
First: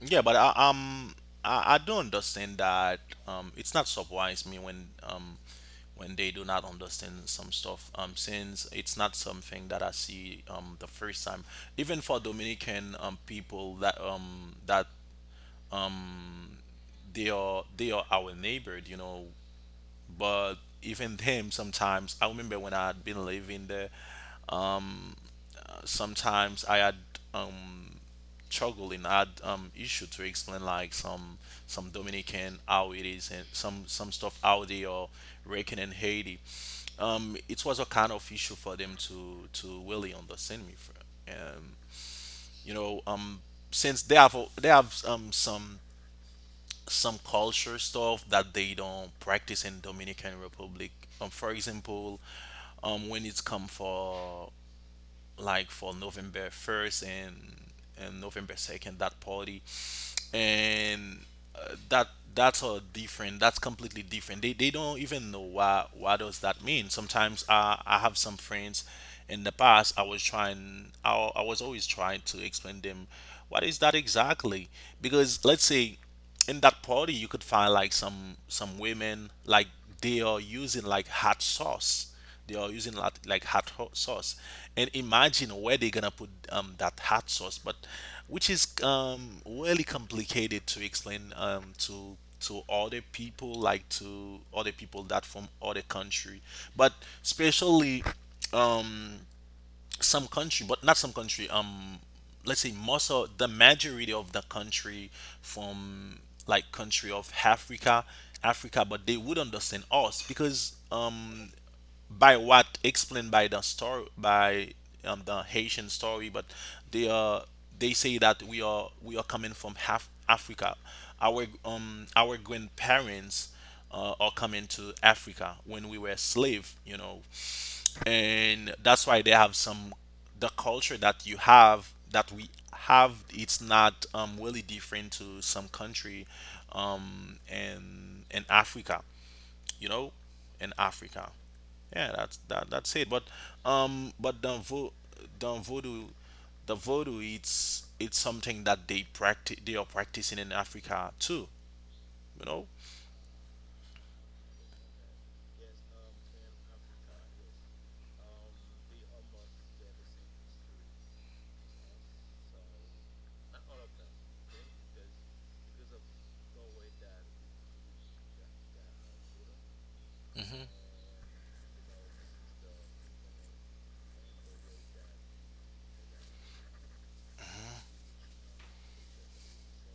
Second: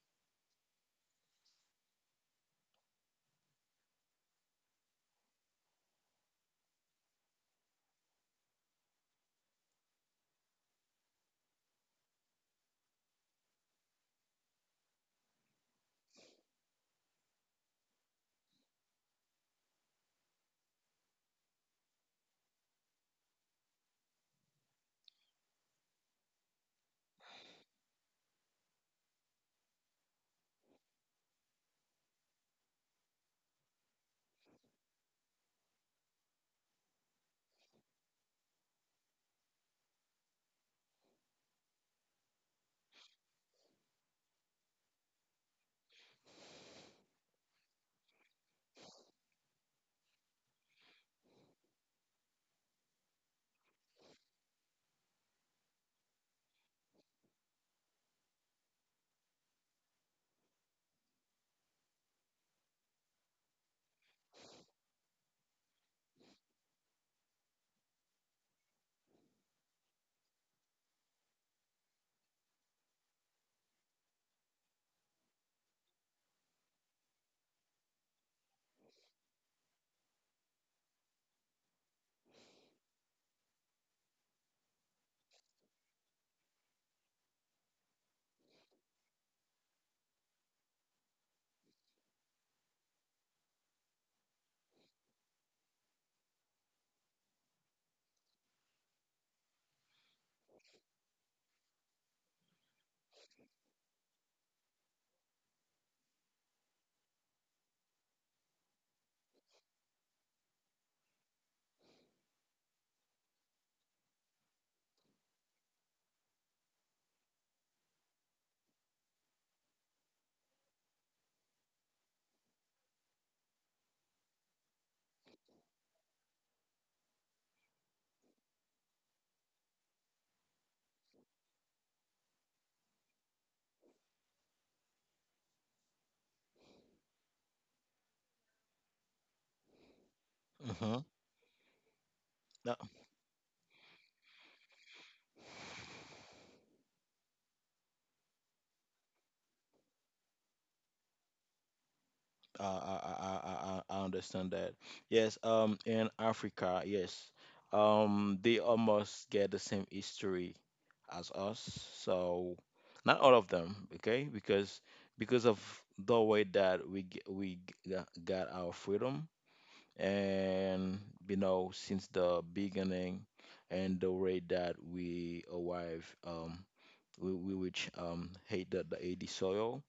Yeah, but I, um, I, I don't understand that. Um, it's not surprise me when um, when they do not understand some stuff. Um, since it's not something that I see um the first time. Even for Dominican um people that um that they are they are our neighbor. You know, but even then sometimes I remember when I had been living there, um uh, sometimes I had, um struggling, I had um issue to explain like some some Dominican how it is and some some stuff out there or reckon in Haiti. Um it was a kind of issue for them to to really understand me, for um you know um since they have they have um some some culture stuff that they don't practice in Dominican Republic. Um, for example, um, when it's come for like for November first and, and November second, that party. And uh, that that's all different. That's completely different. They, they don't even know why what does that mean. Sometimes I, I have some friends. In the past I was trying, I, I was always trying to explain them what is that exactly, because let's say in that party you could find like some some women, like they are using like hot sauce, they are using lot like hot ho- sauce, and imagine where they're gonna put um, that hot sauce, but which is um, really complicated to explain, um, to to other people, like to other people that from other country, but especially, um, some country, but not some country. Um, let's say most of the majority of the country from like country of Africa, Africa, but they would understand us because um by what explained by the story, by um, the Haitian story, but they are, they say that we are we are coming from half Africa. Our um our grandparents uh, are coming to Africa when we were slave, you know, and that's why they have some, the culture that you have, that we have, it's not um, really different to some country, um, in in Africa, you know, in
Mm-hmm.
Africa. Yeah, that's that that's it. But um but the vo the voodoo, the voodoo it's it's something that they practice, they are practicing in Africa too, you know?
Uh, I, I, I, I I understand that. Yes, um, in Africa, yes, um, they almost get the same history as us. So, not all of them, okay? Because because of the way that we g- we g- got got our freedom,
Mhm.
and you know, since the beginning, and the way that we arrive, um, we we which um hate the, the A D soil,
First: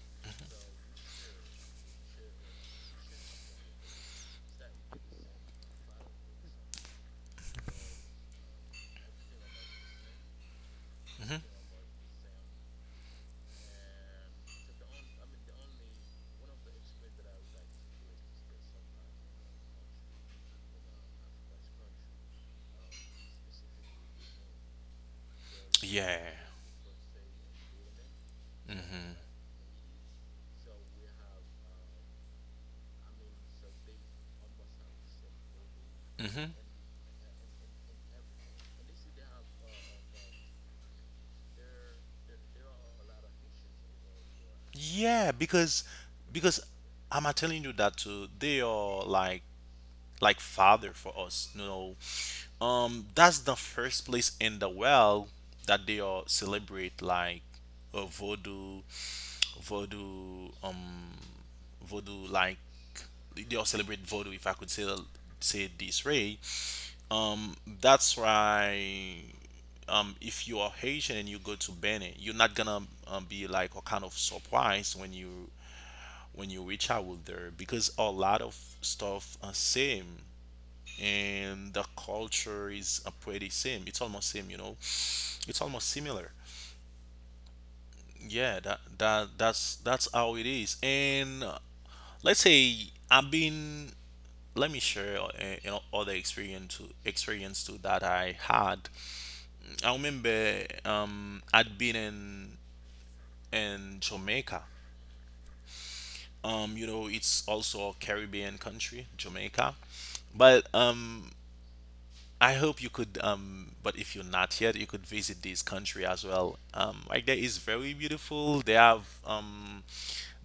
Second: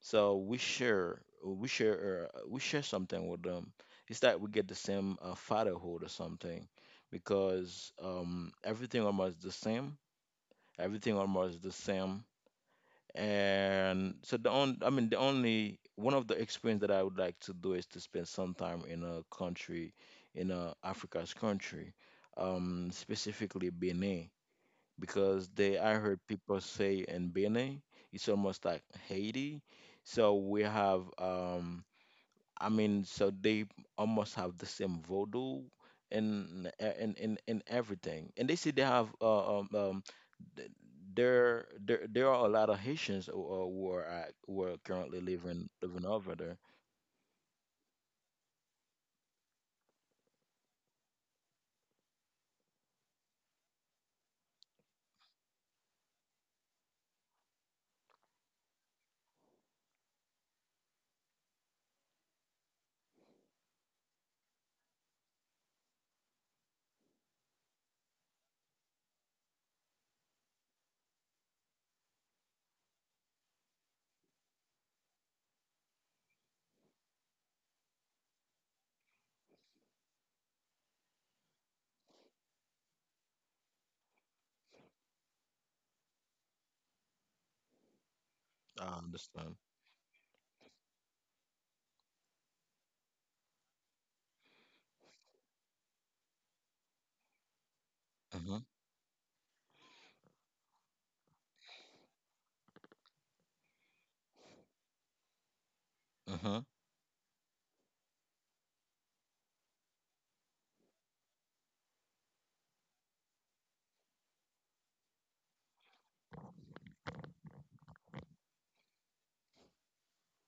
so we share, we share, uh, we share something with them. It's like we get the same uh, fatherhood or something, because um, everything almost the same. Everything almost the same. And so the only, I mean, the only one of the experience that I would like to do is to spend some time in a country, in a Africa's country, um, specifically Benin because they I heard
Yeah.
people say in Benin it's almost like Haiti. So we have um I mean so they almost have the same voodoo
Mhm.
and and and, and everything. And they say they have uh, um um th- there there there are a lot of Haitians who, uh, who are at, who are currently
Yeah,
living
because
living over there.
because am I telling you that too? They are like like father for us, you know. Um, that's the first place in the world that they are celebrate like a voodoo, voodoo um voodoo like they all celebrate voodoo, if I could say, say it this way. um that's why, um if you are Haitian and you go to Benin, you're not gonna, um, be like a kind of surprised when you, when you reach out there, because a lot of stuff are same, and the culture is uh, pretty same, it's almost same, you know, it's almost similar. Yeah, that
I
that
understand.
that's that's how it is. And let's say I've been, let me share uh, you know, other experience to experience too that I
Mhm.
had. I remember um I'd been in in Jamaica.
Mhm.
Um you know, it's also a Caribbean country, Jamaica. But um I hope you could, um, but if you're not yet, you could visit this country as well. Um, like there is very beautiful. They have um,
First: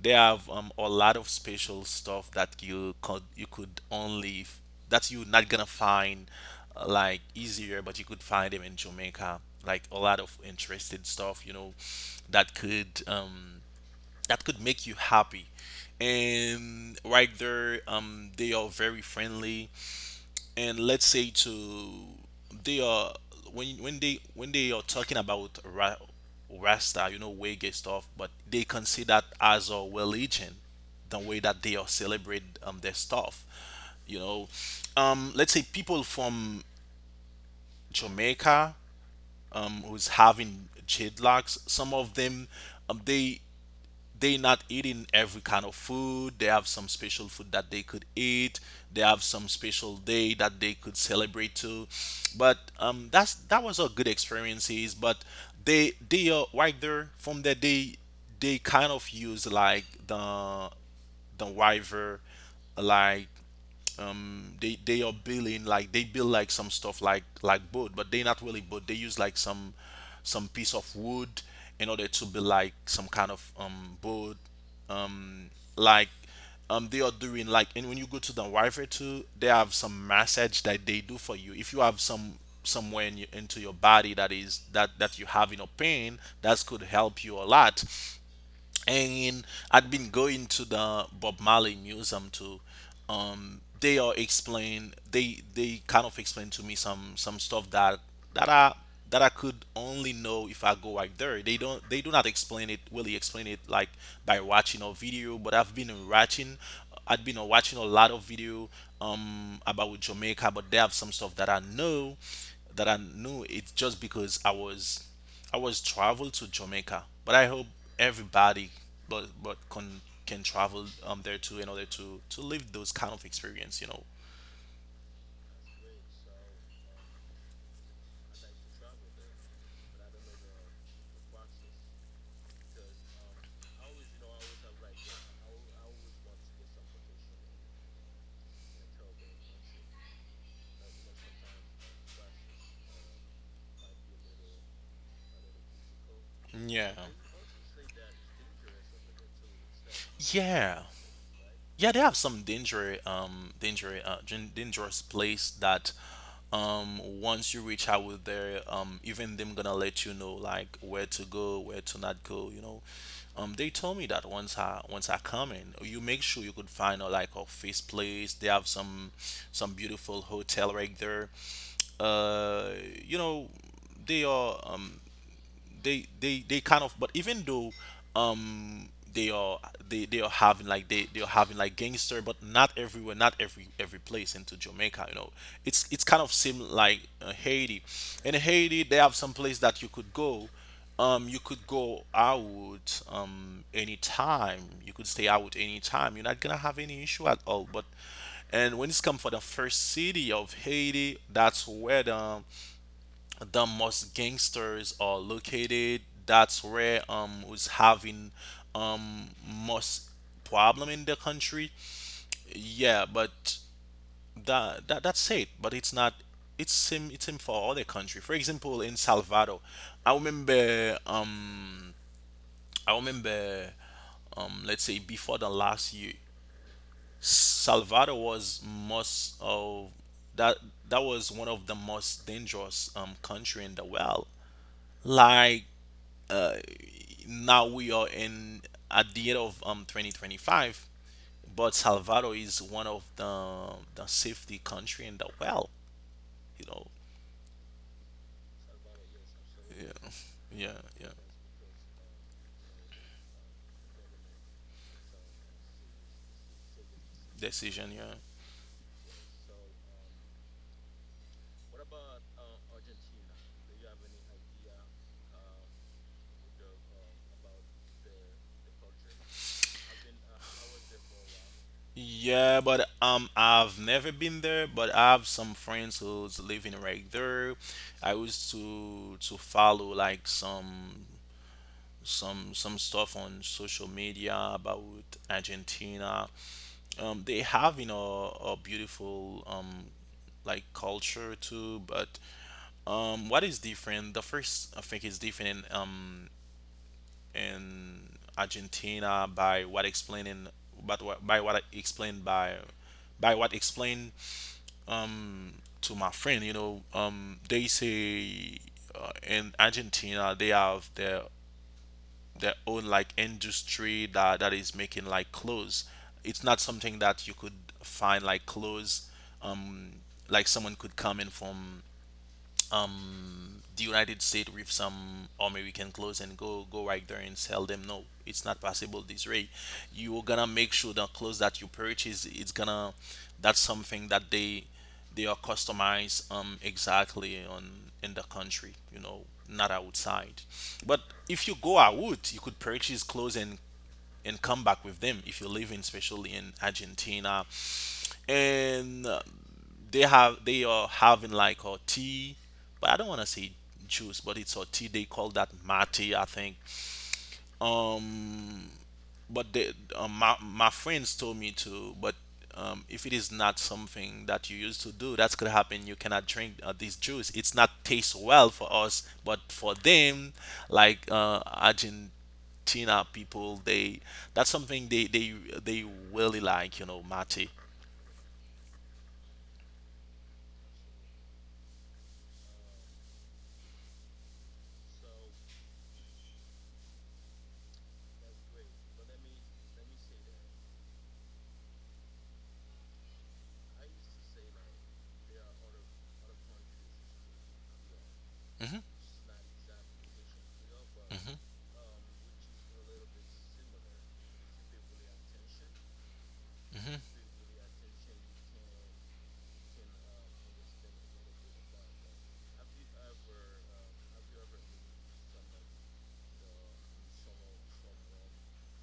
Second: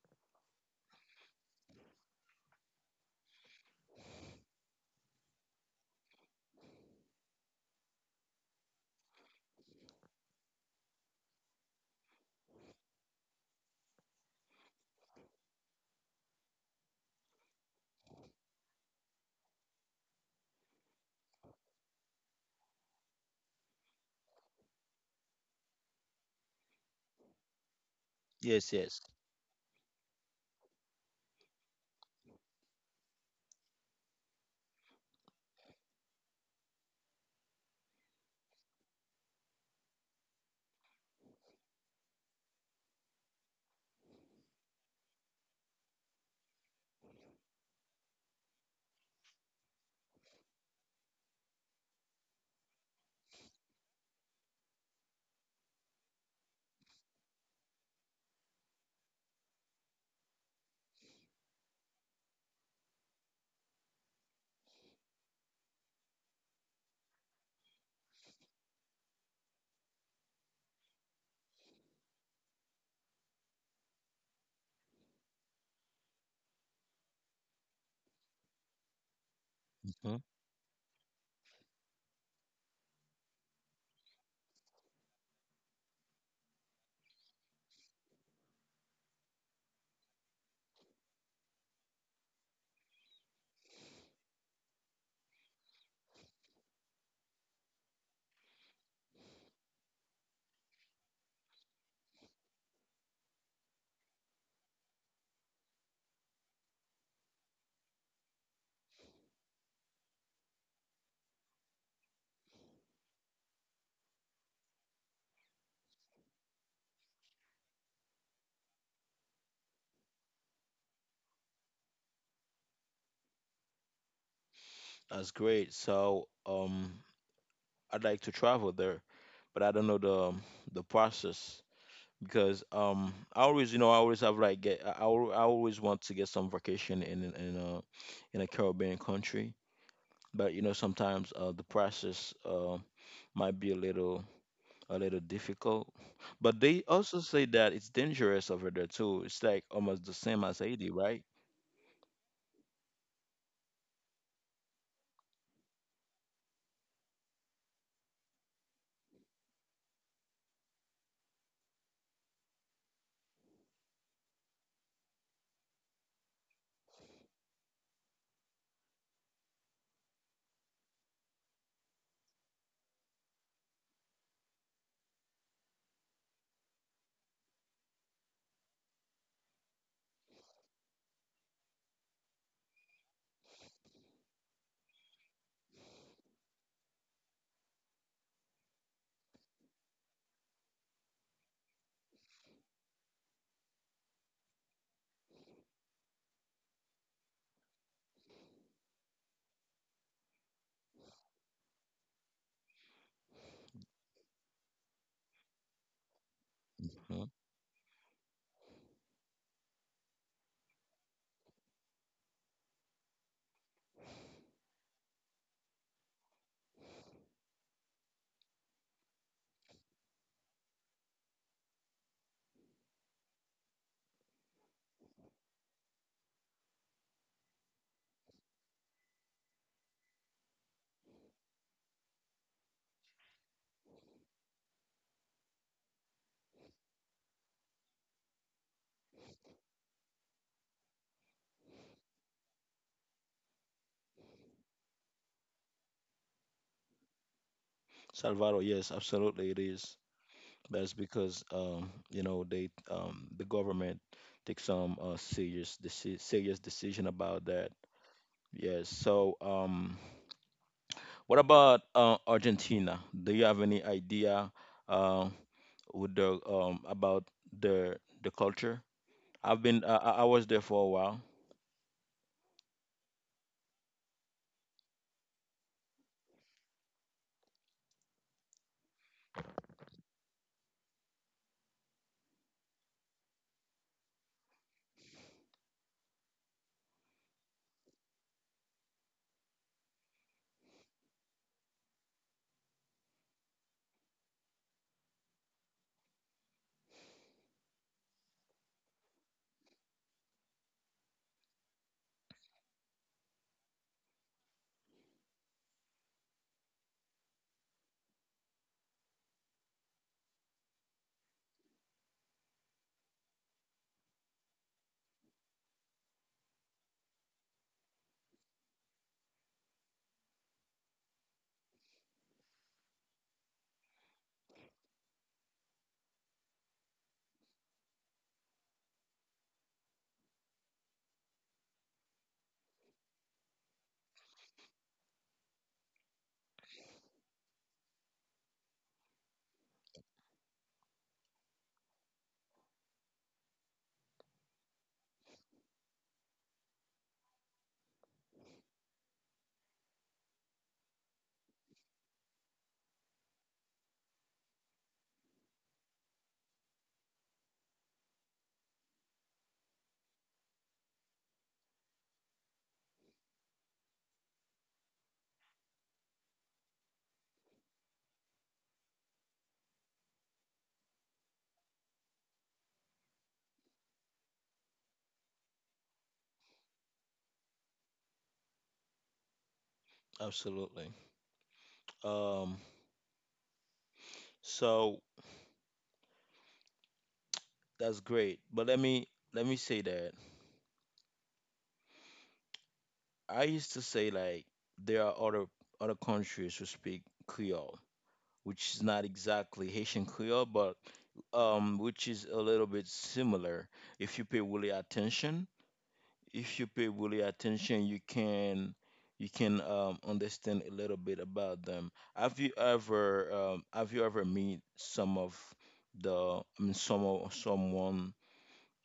they have um, a lot of special stuff that you could, you could only, that you're not gonna find uh, like easier, but you could find them in Jamaica. Like a lot of interested stuff, you know, that could um, that could make you happy. And right there, um, they are very friendly, and let's say to, they are, when when they when they are talking about ra- Rasta, you know, Wege stuff, but they
Yes, yes.
consider that as a religion, the way that they are celebrate um their stuff, you know. Um let's say people from Jamaica um who's having dreadlocks, some of them, um they they not eating every kind of food. They have some special food that they could eat. They have some special day that they could celebrate too. But um, that's, that was a good experiences. But they they are right there, from that they they kind of use like the the river, like um they they are building like, they build like some stuff like like boat, but they not really boat, they use like some some piece of wood in order to build like some kind of um boat, um like um they are doing like. And when you go to the wifi too, they have some
Mhm.
massage that they do for you if you have some, somewhere in your, into your body that is that, that you have in a pain, that could help you a lot. And I'd been going to the Bob Marley Museum to, um they are explain, they they kind of explain to me some some stuff that, that I, that I could only know if I go right there. They don't, they do not explain it, really explain it, like by watching a video, but I've been watching, I'd been watching a lot of video um about Jamaica, but they have some stuff that I know, that I knew, it's just because I was, I was traveled to Jamaica. But I hope everybody, but but can can travel um there too in order to to live those kind of experience, you know.
That's great. So, um, I'd like to travel there, but I don't know the um, the process because um I always you know I always have like get I, I al- I always want to get some vacation in in in a in a Caribbean country, but you know sometimes uh, the process uh, might be a little a little difficult. But they
Yeah.
also say that it's dangerous over there too. It's like almost the same as
Yeah.
Haiti, right?
Yeah, they have some danger, um, danger, uh, gen- dangerous place that, um, once you reach out with there, um, even them gonna let you know like where to go, where to not go. You know, um, they told me that once I, once I come in, you make sure you could find a like a face place. They have some some beautiful hotel right there. Uh, you know, they are um they they they kind of, but even though, um they are, they they are having like, they they are having like gangster, but not everywhere, not every every place into Jamaica, you know. it's it's kind of same like uh, Haiti. In Haiti, they have some place that you could go, um you could go out um anytime, you could stay out anytime, you're not gonna have any issue at all. But, and when it's come for the first city of Haiti, that's where the the most gangsters are located. That's where
Mhm.
um was having um most problem in the country. Yeah, but that, that that's it. But it's not. It's same. It's same for other country. For example, in Salvador, I remember. Um, I remember. Um, let's say before the last year, Salvador was most of that. That was one of the most dangerous um country in the world, like uh, now we are in at the end of um twenty twenty-five, but Salvador is one of the the safety country in the world, you know.
Salvador, yes, absolutely it
Yeah.
is.
Yeah,
That's
yeah.
because um, you know they um, the government takes some uh, serious deci- serious decision about that.
Decision, yeah.
Yes. So um, what about uh, Argentina? Do you have any idea uh, with the um, about the the culture? I've been uh, I I was there for a while.
Yeah, but um I've never been there, but I have some friends who's living right there. I used to to follow like some some some stuff on social media about Argentina. Um, they have, you know, a beautiful um, like culture too. But um, what is different, the first I think is different in um, in Argentina, by what explaining, but what, by what I explained by by what explained, um, to my friend, you know. Um, they say uh, in Argentina they have their their own like industry that, that is making like clothes. It's not something that you could find like clothes. Um, like someone could come in from um the United States with some army we can close and go go right there and sell them. No, it's not possible this way. You're gonna make sure the clothes that you purchase, it's gonna, that's something that they they are customized um exactly on, in the country, you know, not outside. But if you go out, you could purchase clothes and and come back with them, if you live in, especially in Argentina. And uh, they have, they are having like a tea, but I don't want to say juice, but it's a tea. They call that mate, I think. Um, but they, uh, my my friends told me to, but um, if it is not something that you used to do, that's gonna happen, you cannot drink uh, this juice. It's not taste well for us, but for them, like uh, Argent. people, they, that's something they, they they really like, you know, mate.
Absolutely. Um, so that's great. But let me let me say that I used to say like there are other other countries who speak Creole, which
Hmm.
is not exactly Haitian Creole, but um, which is a little bit similar. If you pay really attention, if you pay
Hmm.
really attention, you can you can um, understand a little bit about them. Have you ever um, have you ever meet some of the I mean some of someone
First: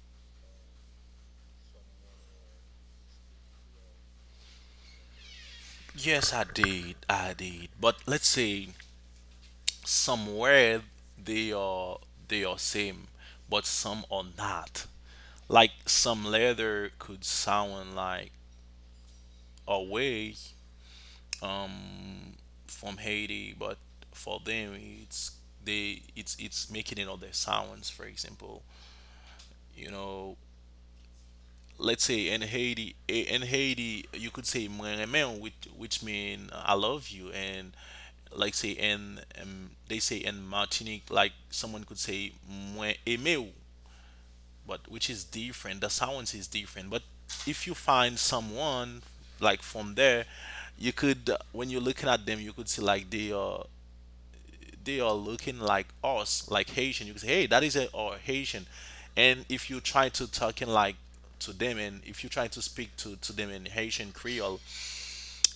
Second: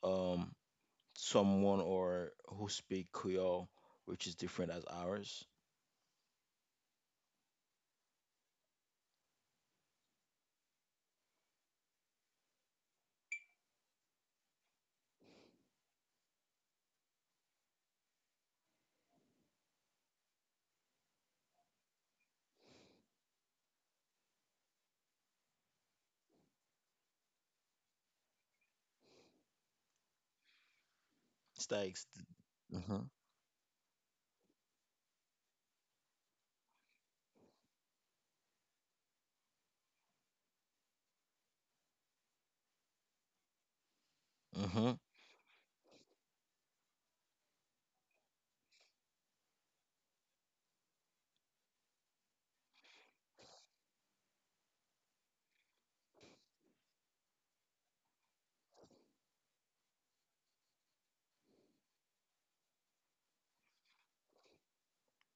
um, someone or who speak Creole, which is different as ours?
Yes, I did. I did. But let's say somewhere they are, they are same, but some are not. Like some leather could sound like away um from Haiti, but for them it's, they, it's it's making another sounds, for example. You know,
It's
let's
like,
say in Haiti eh, in Haiti you could say "Mwen which which mean uh, I love you." And like say in um, they say in Martinique, like someone could say "Mwen aimé ou," but
hmm
which is different, the sounds is different. But if you find someone like from there, you could uh, when you're looking at them, you could see like they are they are looking like us, like Haitian. You can say, hey, that is a or Haitian. And if you try to talking like to them, and if you try to speak to, to them in Haitian Creole,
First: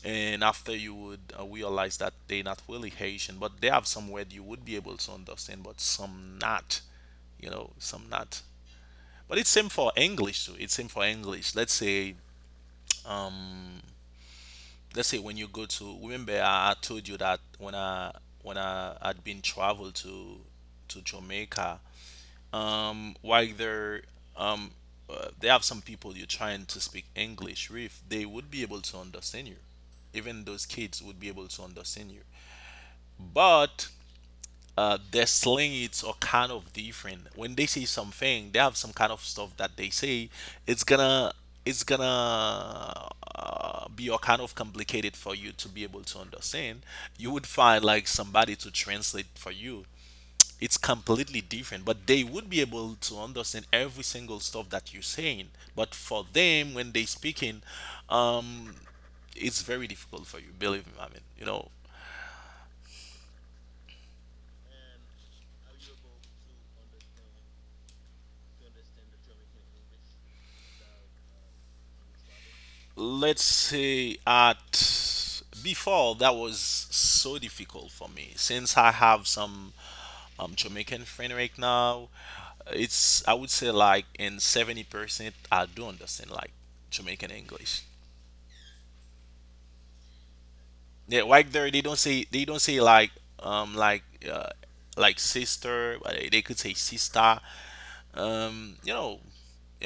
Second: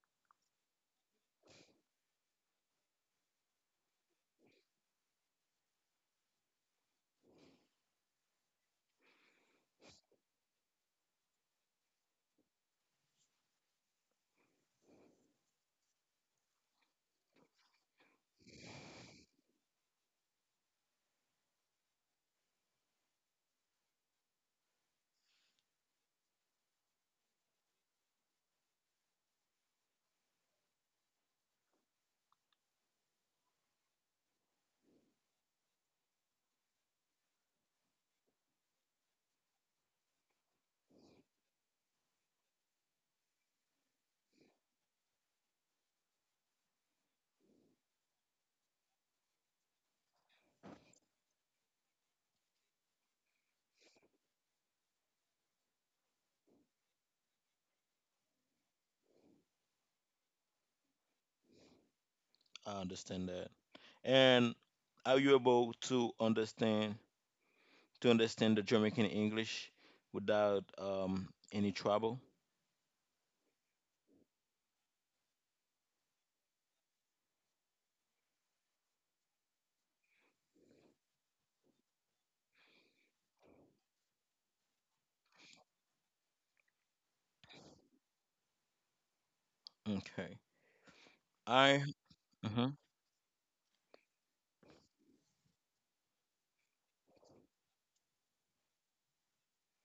and after you would uh, realize that they not really Haitian, but they have some word you would be able to understand, but some not, you know, some not. But it's same for English too. It's same for English. Let's say let's say when you go to, remember I, I told you that when I when I had been traveled to to Jamaica, um while they're um uh, they have some people you're trying to speak English with, they would be able to understand you. Even those kids would be able to understand you, but uh, their slangs are kind of different. When they say something, they have some kind of stuff that they say, it's gonna it's gonna uh, be all kind of complicated for you to be able to understand. You would find like somebody to translate for you. It's completely different, but they would be able to understand every single stuff that you're saying. But for them when they speaking, um it's very difficult for you, believe me. i mean you know,
I understand that. And are you able to understand to understand the Jamaican English without um any trouble?
let's say at before that was so difficult for me. Since I have some um, Jamaican friend right now, it's, I would say like in seventy percent I do understand like Jamaican English.
Okay.
Yeah, like there they
I
don't say they don't say
Mhm.
like um like uh like sister, but they they could say sister. Um, you know,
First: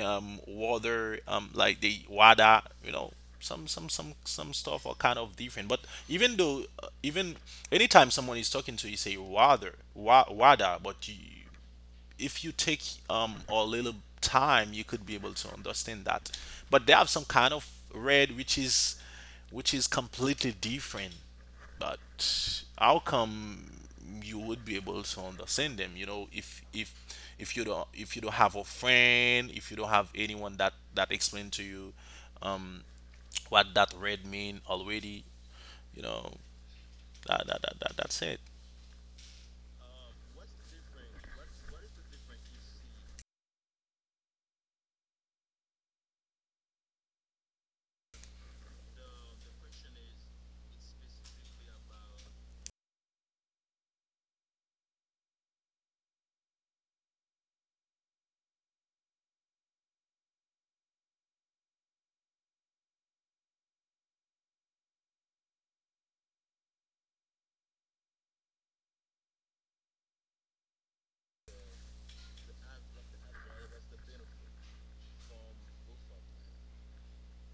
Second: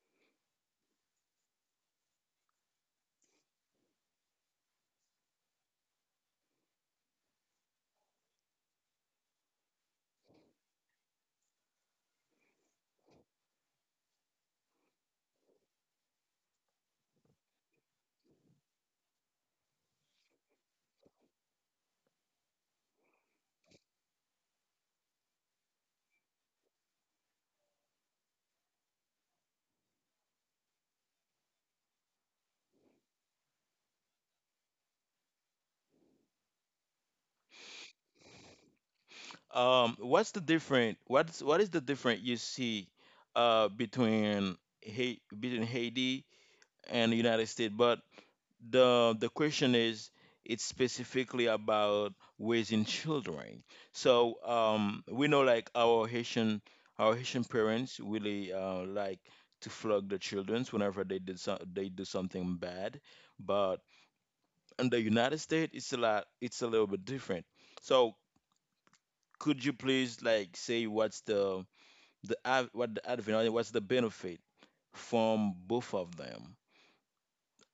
um water, um like the wada, you know, some some some some stuff are kind of different. But even though uh, even anytime someone is talking to you say water, wa wada, but you, if you take um a little time, you could be able to understand that. But they have some kind of red which is which is completely different. But how come you would be able to understand them, you know, if if if you don't, if you don't have a friend, if you don't have anyone that that explain to you um what that red mean already. You know, that, that, that, that that's it.
um what's the different what's what is the different you see uh between Hai between Haiti and the United States. But the the question is, it's specifically about raising children. So um, we know like our Haitian our Haitian parents really uh, like to flog the children whenever they did so, they do something bad. But in the United States, it's a lot it's a little bit different. So could you please like say what's the the ad- what the advantage what's the benefit from both of them,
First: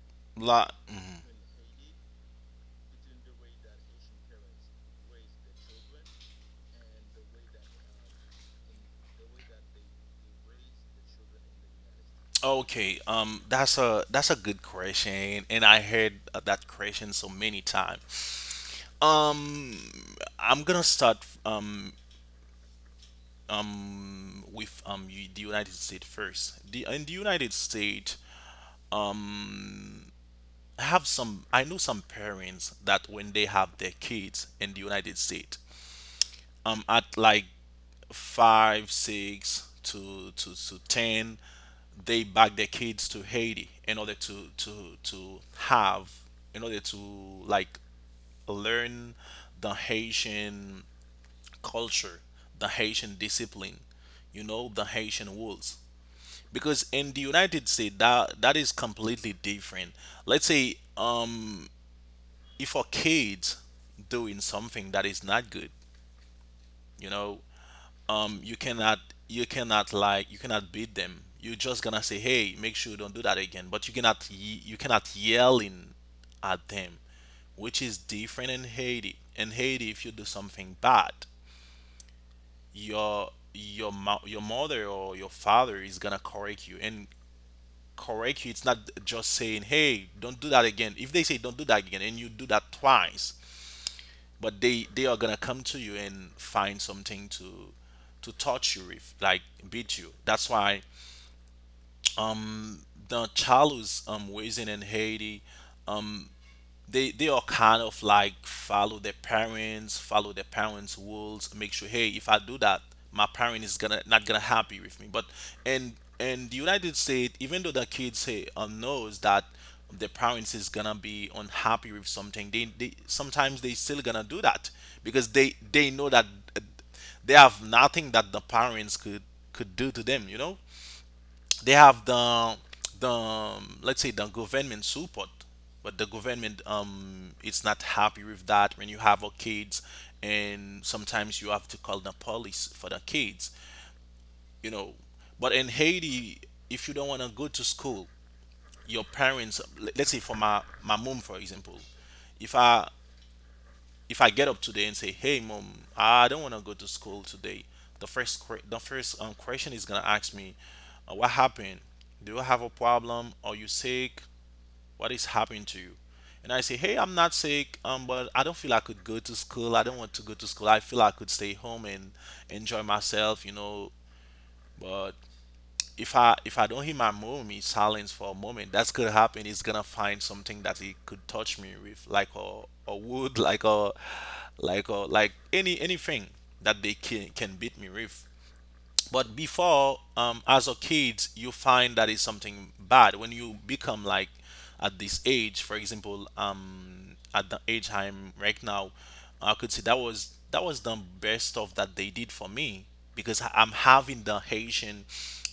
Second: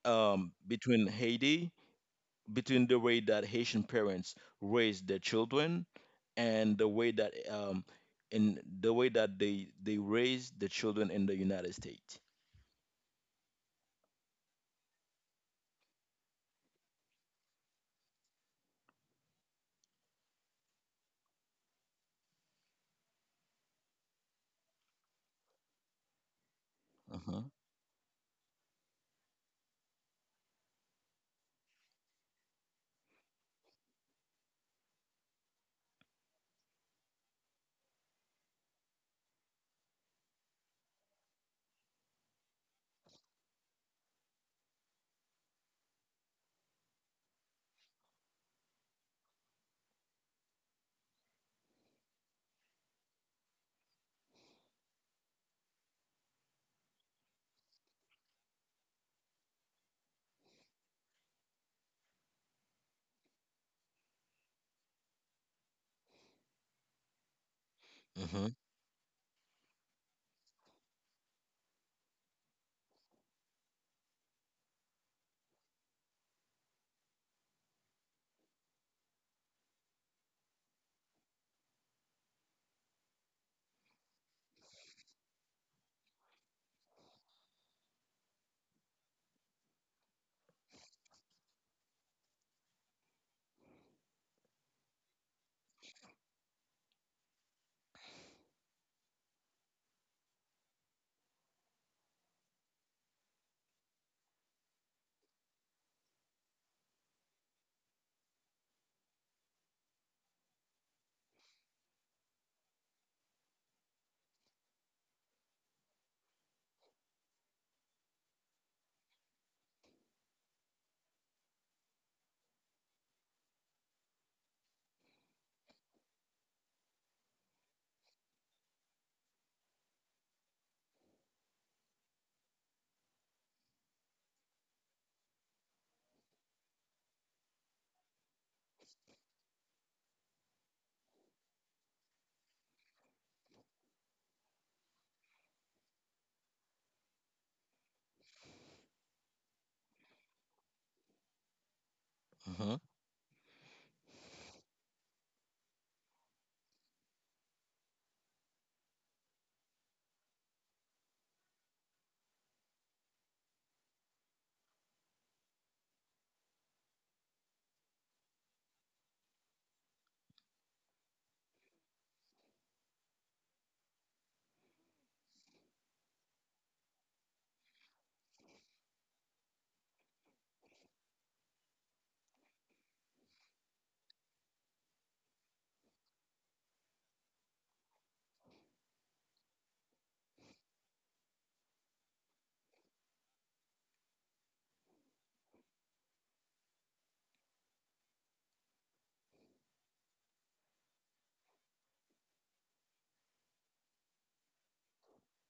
um,
La-
between
mm-hmm.
Haiti between the way that Haitian parents raise their children and the way that um in the way that they they raise the children in the United States.
Okay, um, that's a that's a good question, and I heard uh, that question so many times. Um, I'm gonna start um um with um u- the United States first. The In the
Mm-hmm.
United States, I have some I know some parents that when they have their kids in the United States, um, at like five, six to to to ten, they back their kids to Haiti in order to to to have, in order to like learn the Haitian culture, the Haitian discipline, you know, the Haitian rules. Because in the United States, that that is completely different. Let's say, um, if a kid doing something that is not good, you know, um
Mm-hmm.
you cannot, you cannot, like, you cannot beat them. You're just gonna say, hey, make sure you don't do that again. But you cannot ye- you cannot yelling at them, which is different in Haiti. In Haiti, if you do something bad, your your mo- your mother or your father is gonna correct you. And correct you, it's not just saying, hey, don't do that again. If they say don't do that again, and you do that twice, but they they are gonna come to you and find something to to touch you with, like beat you. That's why the child who's um raising in Haiti, they they are kind of like follow their parents, follow their parents' rules, make sure, hey, if I do that, my parent is gonna, not gonna happy with me. But in in the United States, even though the kids say um, knows that their parents is gonna be unhappy with something, they, they sometimes they still gonna do that because they they know that uh, they have nothing that the parents could could do to them, you know. They have the, the um, let's say, the government support. But the government, um it's not happy with that when you have our kids. And sometimes you have to call the police for the kids, you know. But in Haiti, if you don't want to go to school, your parents, le- let's say for my, my mom for example. if
Mm-hmm.
i if I get up today and say, "Hey, mom, I don't want to go to school today," the first que- the first um, question is gonna ask me, uh, "What happened? Do you have a problem? Are you sick? What is happening to you?" And I say, "Hey, I'm not sick, um, but I don't feel I could go to school. I don't want to go to school. I feel I could stay home and enjoy myself, you know. But if I if I don't hear my mommy silence for a moment, that's gonna happen. He's gonna find something that he could touch me with, like a, a wood, like a like a like any anything that they can can beat me with." But before, um, as a kid, you find that it's something bad. When you become like at this age, for example, um, at the age I'm right now, I could say that was, that was the best stuff that they did for me, because I'm having the Haitian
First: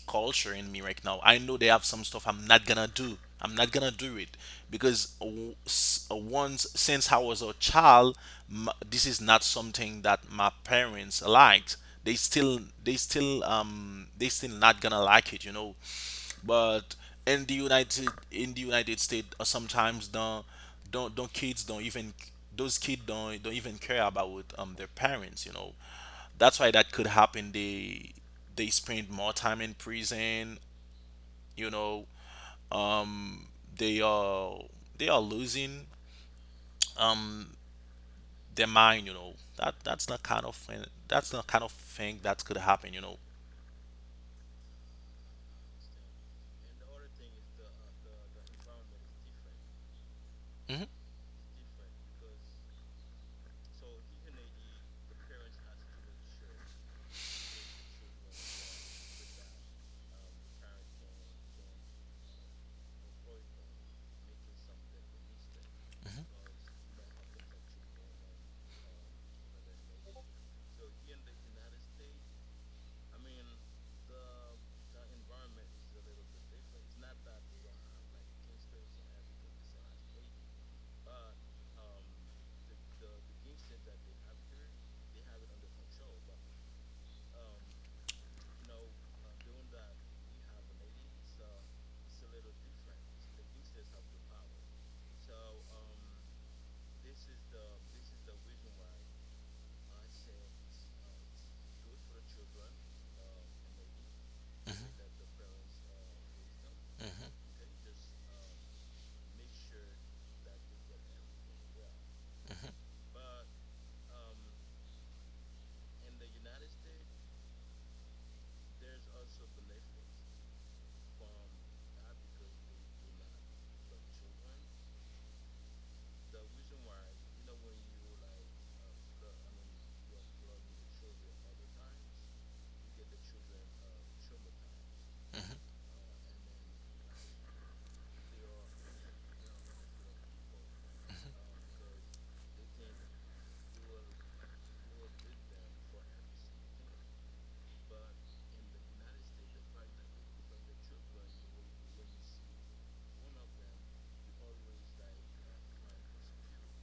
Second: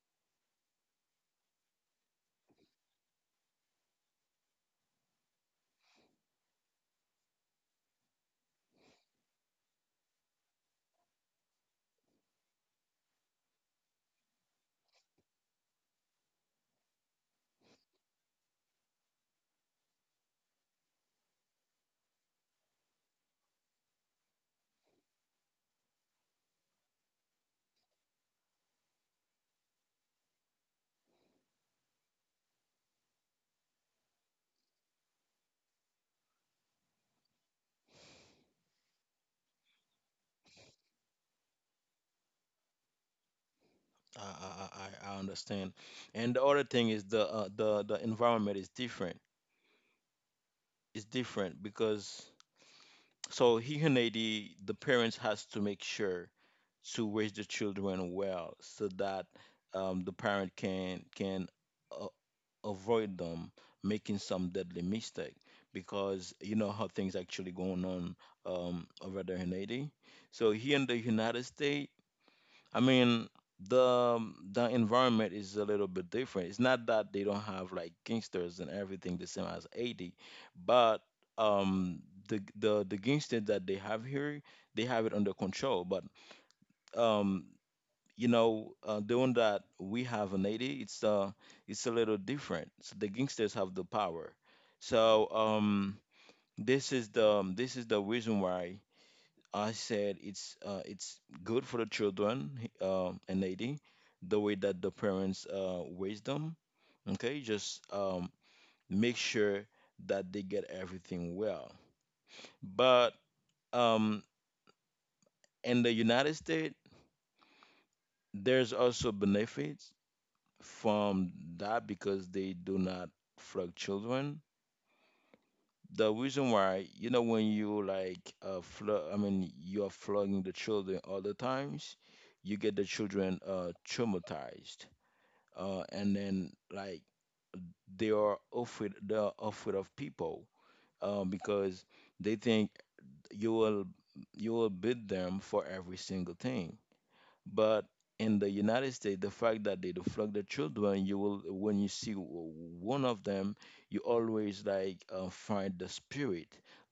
culture in me right now. I know they have some stuff I'm not gonna do. I'm not gonna do it because w- s- uh, once, since I was a child, m this is not something that my parents liked. They still, they still, um, they still not gonna like it, you know. But in the United, in the United States, uh, sometimes the don't don't kids don't even those kids don't don't even care about um their parents, you know. That's why that could happen. They they spend more time in prison. You know, um, they are, they are losing their mind. You know, that that's the kind of thing, that's the kind of thing that could happen. You know.
I, I I I understand. And the other thing is the uh, the the environment is different.
Mhm.
It's different because so here in Haiti, the parents has to make sure to raise the children well so that um, the parent can can uh, avoid them making some deadly mistake because you know how things actually going on um, over there in Haiti. So here in the United States, I mean the um, the environment is a little bit different. It's not that they don't have like gangsters and everything the same as Haiti, but um the the the gangsters that they have here, they have it under control. But um you know, uh, doing that we have in Haiti, it's uh, it's a little different. So the gangsters have the power. So um, this is the um, this is the reason why I said it's uh, it's good for the children uh, in Haiti, the way that the
Mhm.
parents uh, raise them.
Mhm.
Okay, just um, make sure that they get everything well.
Mhm.
But um, in the United States, there's also benefits from that because they do not flog children. The reason why, you know, when you like uh flog, I mean, you're flogging the children all the times, you get the children uh traumatized,
Mhm.
uh, and then like they are afraid, they're afraid of people, um, because they think you will you will beat them for every single thing. But in the United States, the fact that they deflect the children, you will when you see w- one of them, you always like uh, find the spirit,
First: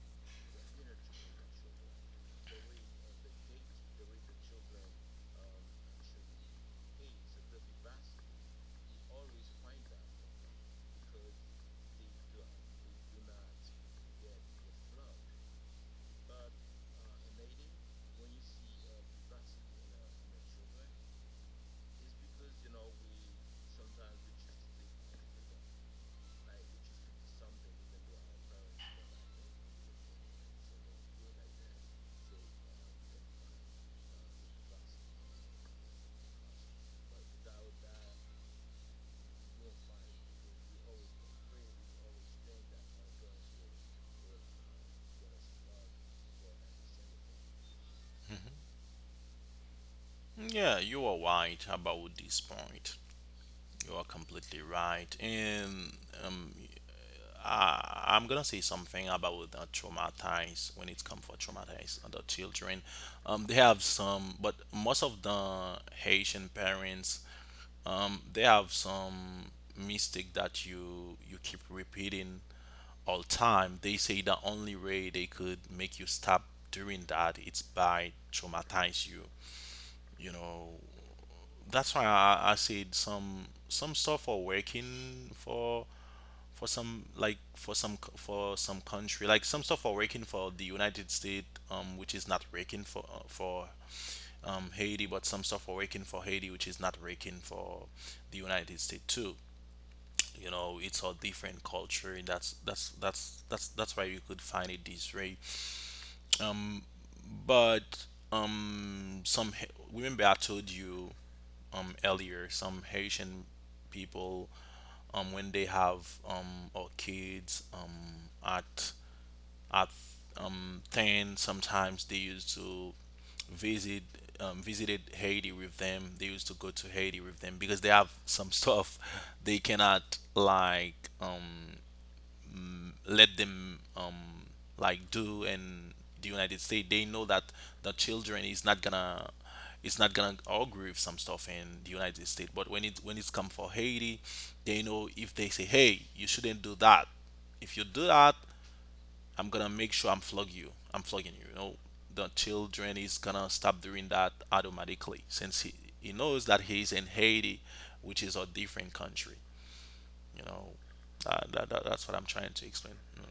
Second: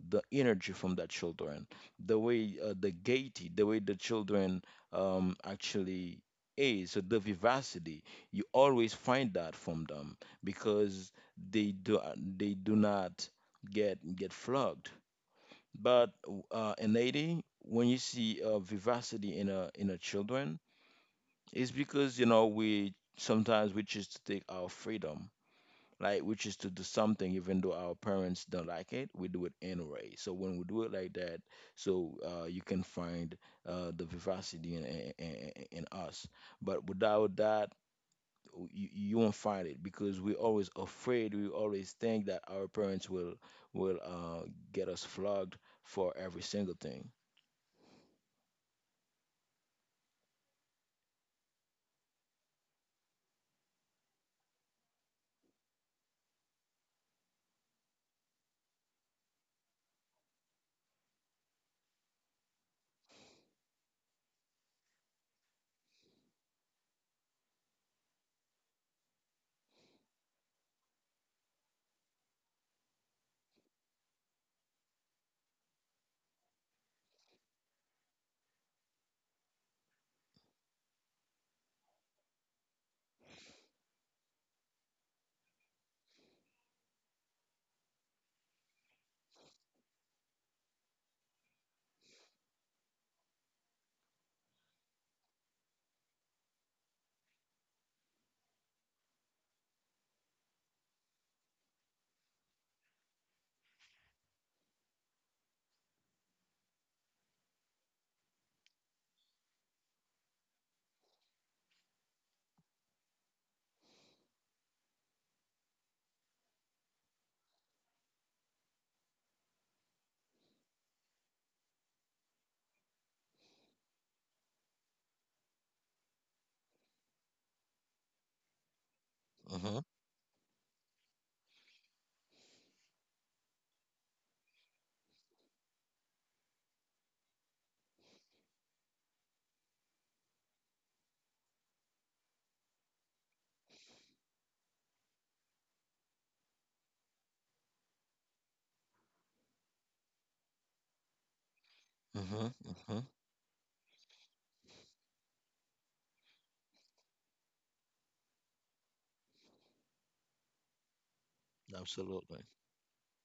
the energy from that children, the way uh, the gaiety, the way the children um, actually is, so the vivacity. You always find that from them because they do uh, they do not get get flogged. But uh, in Haiti, when you see uh, vivacity in a in a children it's because, you know, we sometimes we choose to take our freedom, like we choose to do something even though our parents don't like it, we do it anyway. So when we do it like that, so uh, you can find uh, the vivacity in, in, in in us. But without that, you, you won't find it because we're always afraid. We always think that our parents will will uh, get us flogged for every single thing.
Yeah, you are right about this point. You are completely right. And um, I, I'm gonna say something about the traumatized, when it comes for traumatized the children. Um, they have some, but most of the Haitian parents, um, they have some mistake that you you keep repeating all time. They say the only way they could make you stop doing that, it's by traumatize you, you know. That's why I, I said some some stuff are working for for some, like for some c- for some country. Like some stuff are working for the United States, um which is not working for, uh, for um Haiti. But some stuff are working for Haiti which is not working for the United States too, you know. It's a different culture. that's that's that's that's that's why you could find it this way. Um but um, some Ha- remember I told you um earlier, some Haitian people, um when they have um or kids um at at um ten, sometimes they used to visit, um, visited Haiti with them. They used to go to Haiti with them because they have some stuff they
Hmm.
cannot like um let them um, like do in the United States. They know that the children is not gonna, it's not gonna agree with some stuff in the United States. But when it when it's come for Haiti, they know if they say, hey, you shouldn't do that. If you do that, I'm gonna make sure I'm flog you. I'm flogging you, you know. The
Hmm.
children
Hmm.
is gonna stop doing that automatically, since he, he knows that he's in Haiti, which is a different country. You know, uh, that, that, that's what I'm
Absolutely.
trying to explain. You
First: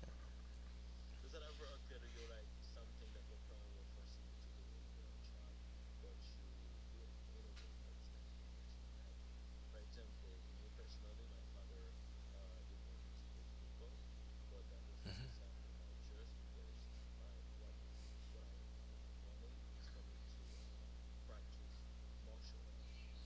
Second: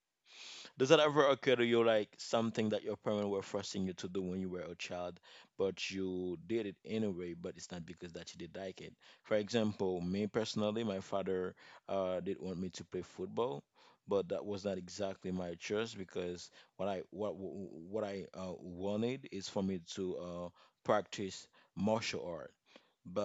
Does that ever occur to you like something that your parents were forcing you to do when you were a child, but you did it anyway, but it's not because that you did like it? For example, me personally, my father uh, did want me to play football, but that was not exactly my choice because what I what what I uh, wanted is for me to uh, practice martial art,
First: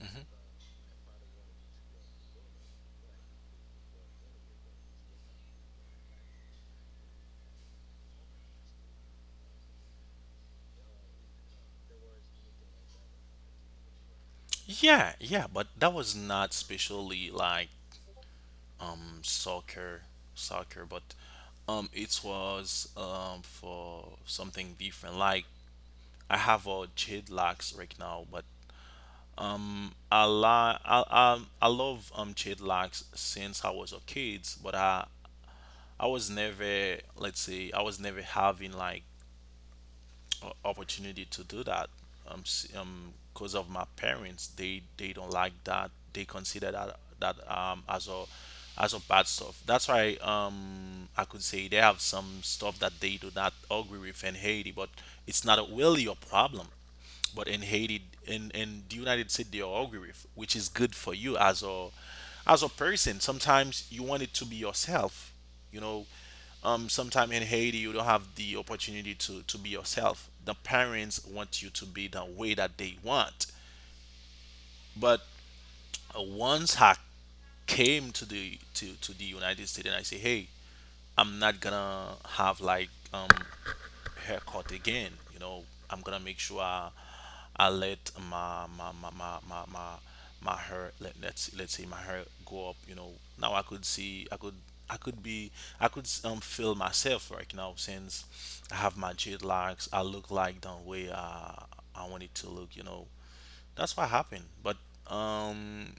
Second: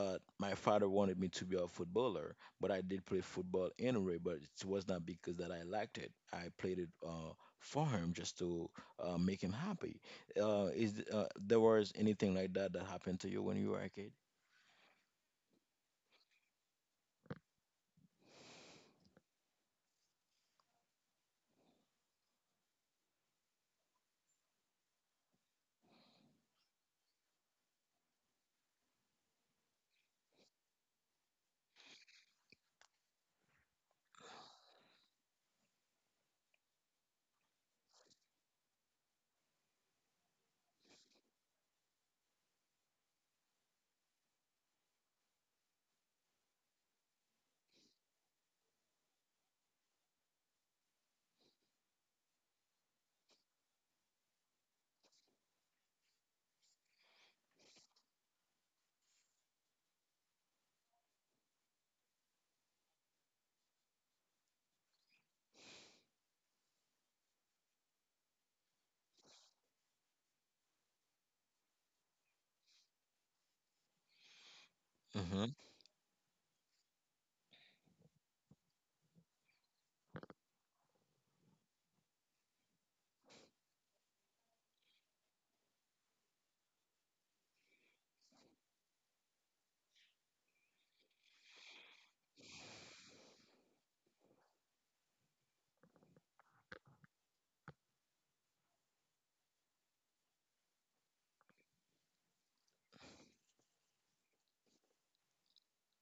know.
my father wanted me to be a footballer, but I did play football anyway, but it was not because that I liked it. I played it uh, for him just to uh, make him happy. Uh, is th- uh, there was anything like that that happened to you when you were a kid?
Yeah, yeah, but that was not specially like um soccer, soccer, but um it was um for something different. Like I have a jade locks right now, but I li- I um I love um jade locks since I was a kid. But I I was never, let's say I was never having like o- opportunity to do that, um s- um because of my parents. they they don't like that. They consider that, that um as a as a bad stuff. That's why um I could say they have some stuff that they do not agree with in Haiti, but it's not really a problem. But in Haiti, in in the United States, they all agree with, which is good for you as a, as a person. Sometimes you want it to be yourself, you know. Um, sometimes in Haiti, you don't have the opportunity to to be yourself. The parents want you to be the way that they want. But
Hmm.
uh, once I came to the, to to the United States, and I say, hey, I'm not gonna have like um haircut again. You know, I'm gonna make sure I, I let my my my my my my, my hair, let, let's let's say my hair go up. You know, now I could see I could I could be, I could um feel myself right now, since I have my dreadlocks. I look like the way I I wanted to look. You know, that's what happened. But um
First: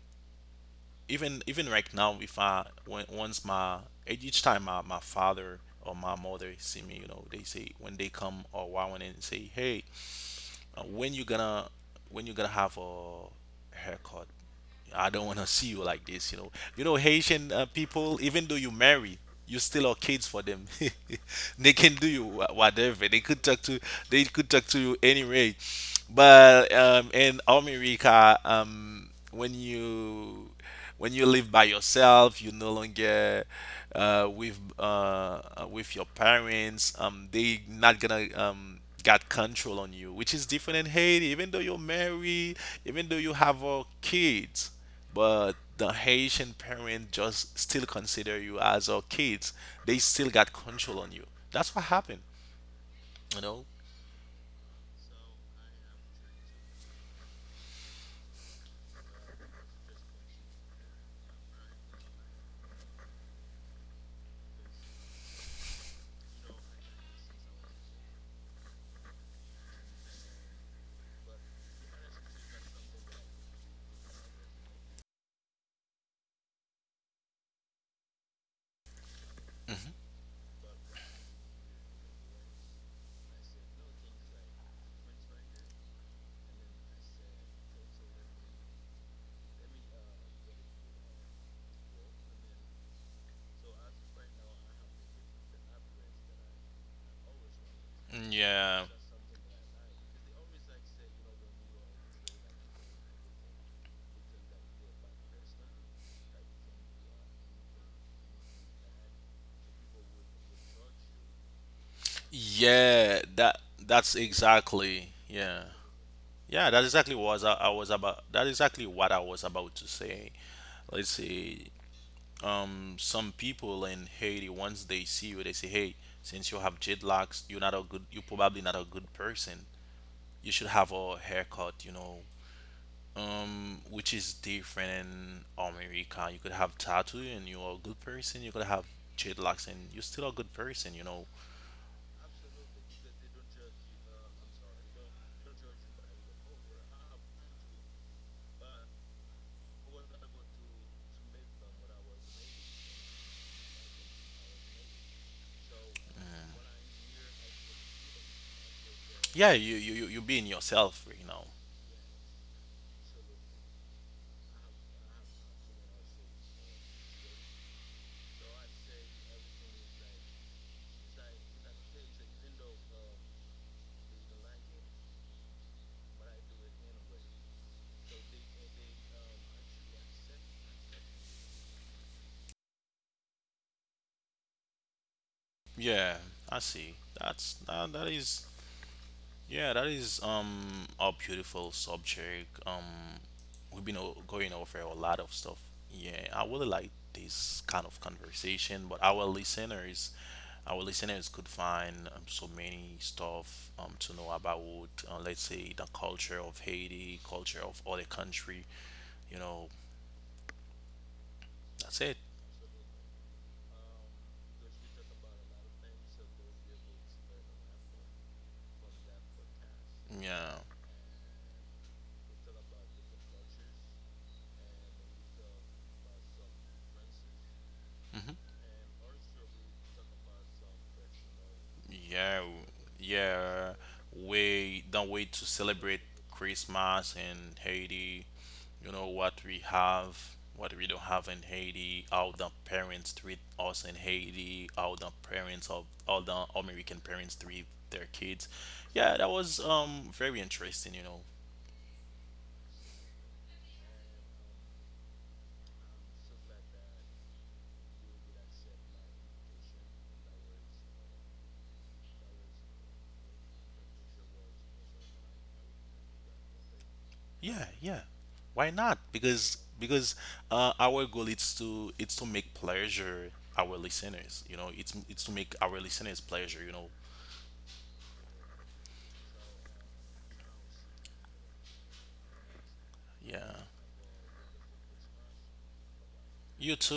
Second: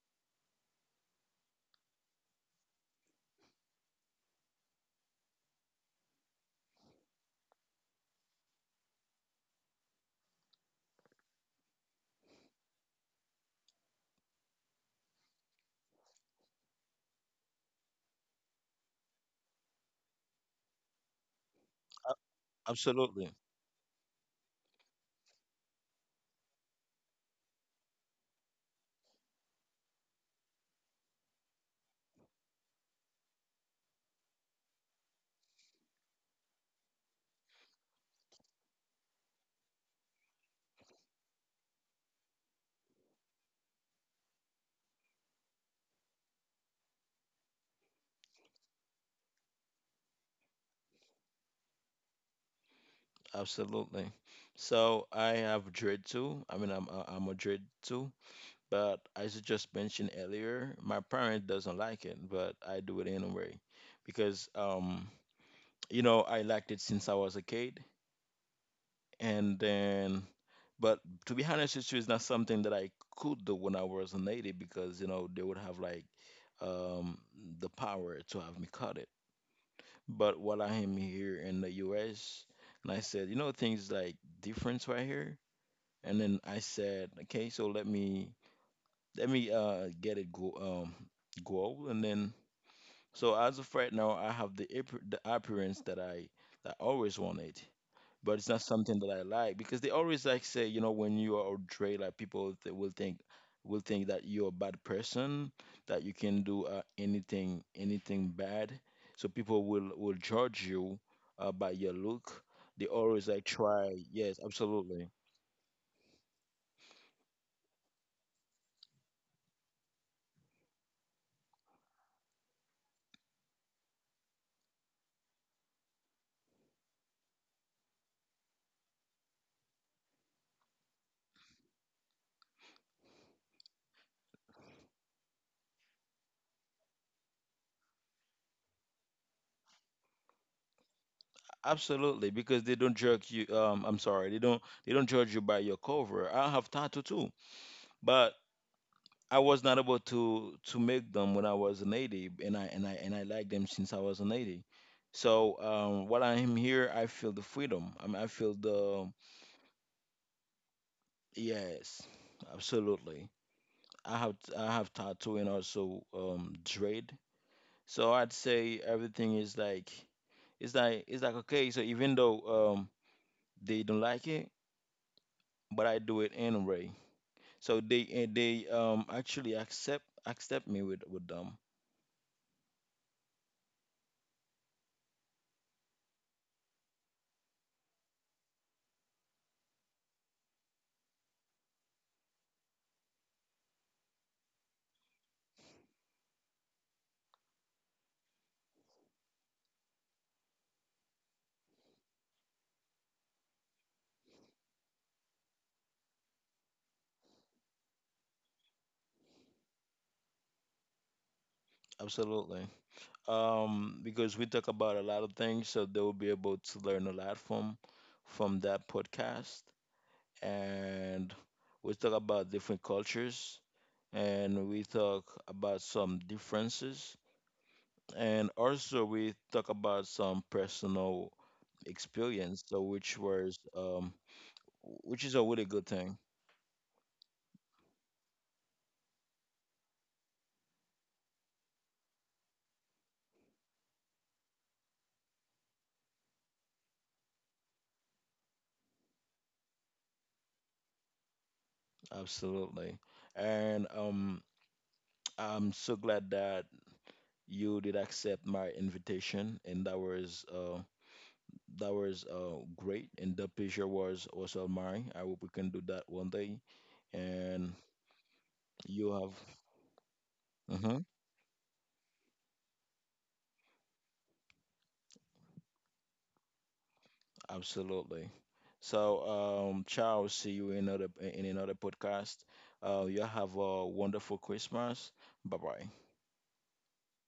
even even right now, if I when once my each time my, my father or my mother see me, you know, they say when they come or wow and say, hey, uh, when you gonna when you gonna have a haircut. I don't want to see you like this. You know, you know, Haitian uh, people, even though you marry, you still are kids for them. They can do you wha- whatever. They
Absolutely.
could talk to, they could talk to you anyway. But um in America, um when you, when you live by yourself, you no longer uh, with uh, uh, with your parents, um, they not gonna um, got control on you, which is different in Haiti. Even though you're married, even though you have uh, kids, but the Haitian parent just still consider you as our kids. They still got control on you. That's what happened, you know.
Absolutely. So I have dread too. I mean, i'm, uh, I'm a dread too, but as you just mentioned earlier my parent doesn't like it but I do it anyway because um you know I liked it since I was a kid. And then, but to be honest with you, it's not something that I could do when I was a native because you know they would have like um the power to have me cut it.
Hmm.
But while I am here in the US and I said, you know things like difference right here, and then I said, okay, so let me let me uh get it go um go. And then so as of right now I have the, appar- the appearance that i that I always wanted, but it's not
yeah
something that I like because they always like say, you know, when you are outray, like people th- will think will think that you're a bad person, that you can do uh, anything anything bad. So people will will judge you uh, by your look. They
yeah
always like
that
try.
that's
Yes,
exactly
absolutely.
yeah Yeah, that's exactly what I I was about. That's exactly what I was about to say. Let's say, um, some people in Haiti, once they see you, they say, "Hey, since you have jet locks, you're not a good. You're probably not a good person. You should have a haircut, you know." Um, which is different in America. You could have tattoo and you're a good person. You could have jet locks and you're still a good person, you know.
Absolutely, because they don't judge you. Um, I'm sorry, they don't they don't judge you by your cover. I have tattoo too, but I was not able to to make them when I was a native, and I and I and I like them since I was a native. So um, while I am here, I feel the freedom. I mean, I feel the,
Yeah, you you you you being yourself, you know.
yes, absolutely. I have I have tattoo and also um, dread. So I'd say everything is like it's like it's like okay. So even though um, they don't like it, but I do it anyway. So they and they um, actually accept accept me with with them.
Yeah, I see. That's that, that is, yeah, that is um a beautiful subject. Um, we've been o- going over a lot of stuff. Yeah, I really like this kind of conversation, but our listeners, our listeners could find um, so many stuff um to know about. Uh, let's say the culture of Haiti, culture of other country. You know, that's it.
Absolutely. um, because we talk about a lot of things, so they will be able to learn a lot from from that podcast.
Yeah.
And we talk about different cultures, and we talk about some differences,
Mm-hmm.
and also we talk about some personal
Yeah,
experience, so which was
yeah.
um,
We don't wait
which is
to
a really good
celebrate
thing,
Christmas in Haiti. You know what we have, what we don't have in Haiti, how the parents treat us in Haiti, how the parents of all the American parents treat their kids. Yeah, that was um very interesting, you know.
absolutely. And um, I'm so glad that you did accept my invitation, and that was. Uh, that was uh, great, and that picture was also mine. I hope we can do that one day.
Yeah,
And
yeah. Why not?
you have,
Because because uh, our
Mhm,
goal is to, it's to make pleasure our listeners. You know, it's it's to make our listeners pleasure. You know,
absolutely. So um ciao, see you in another in another podcast. Uh you have
yeah.
a wonderful Christmas. Bye bye.
You too.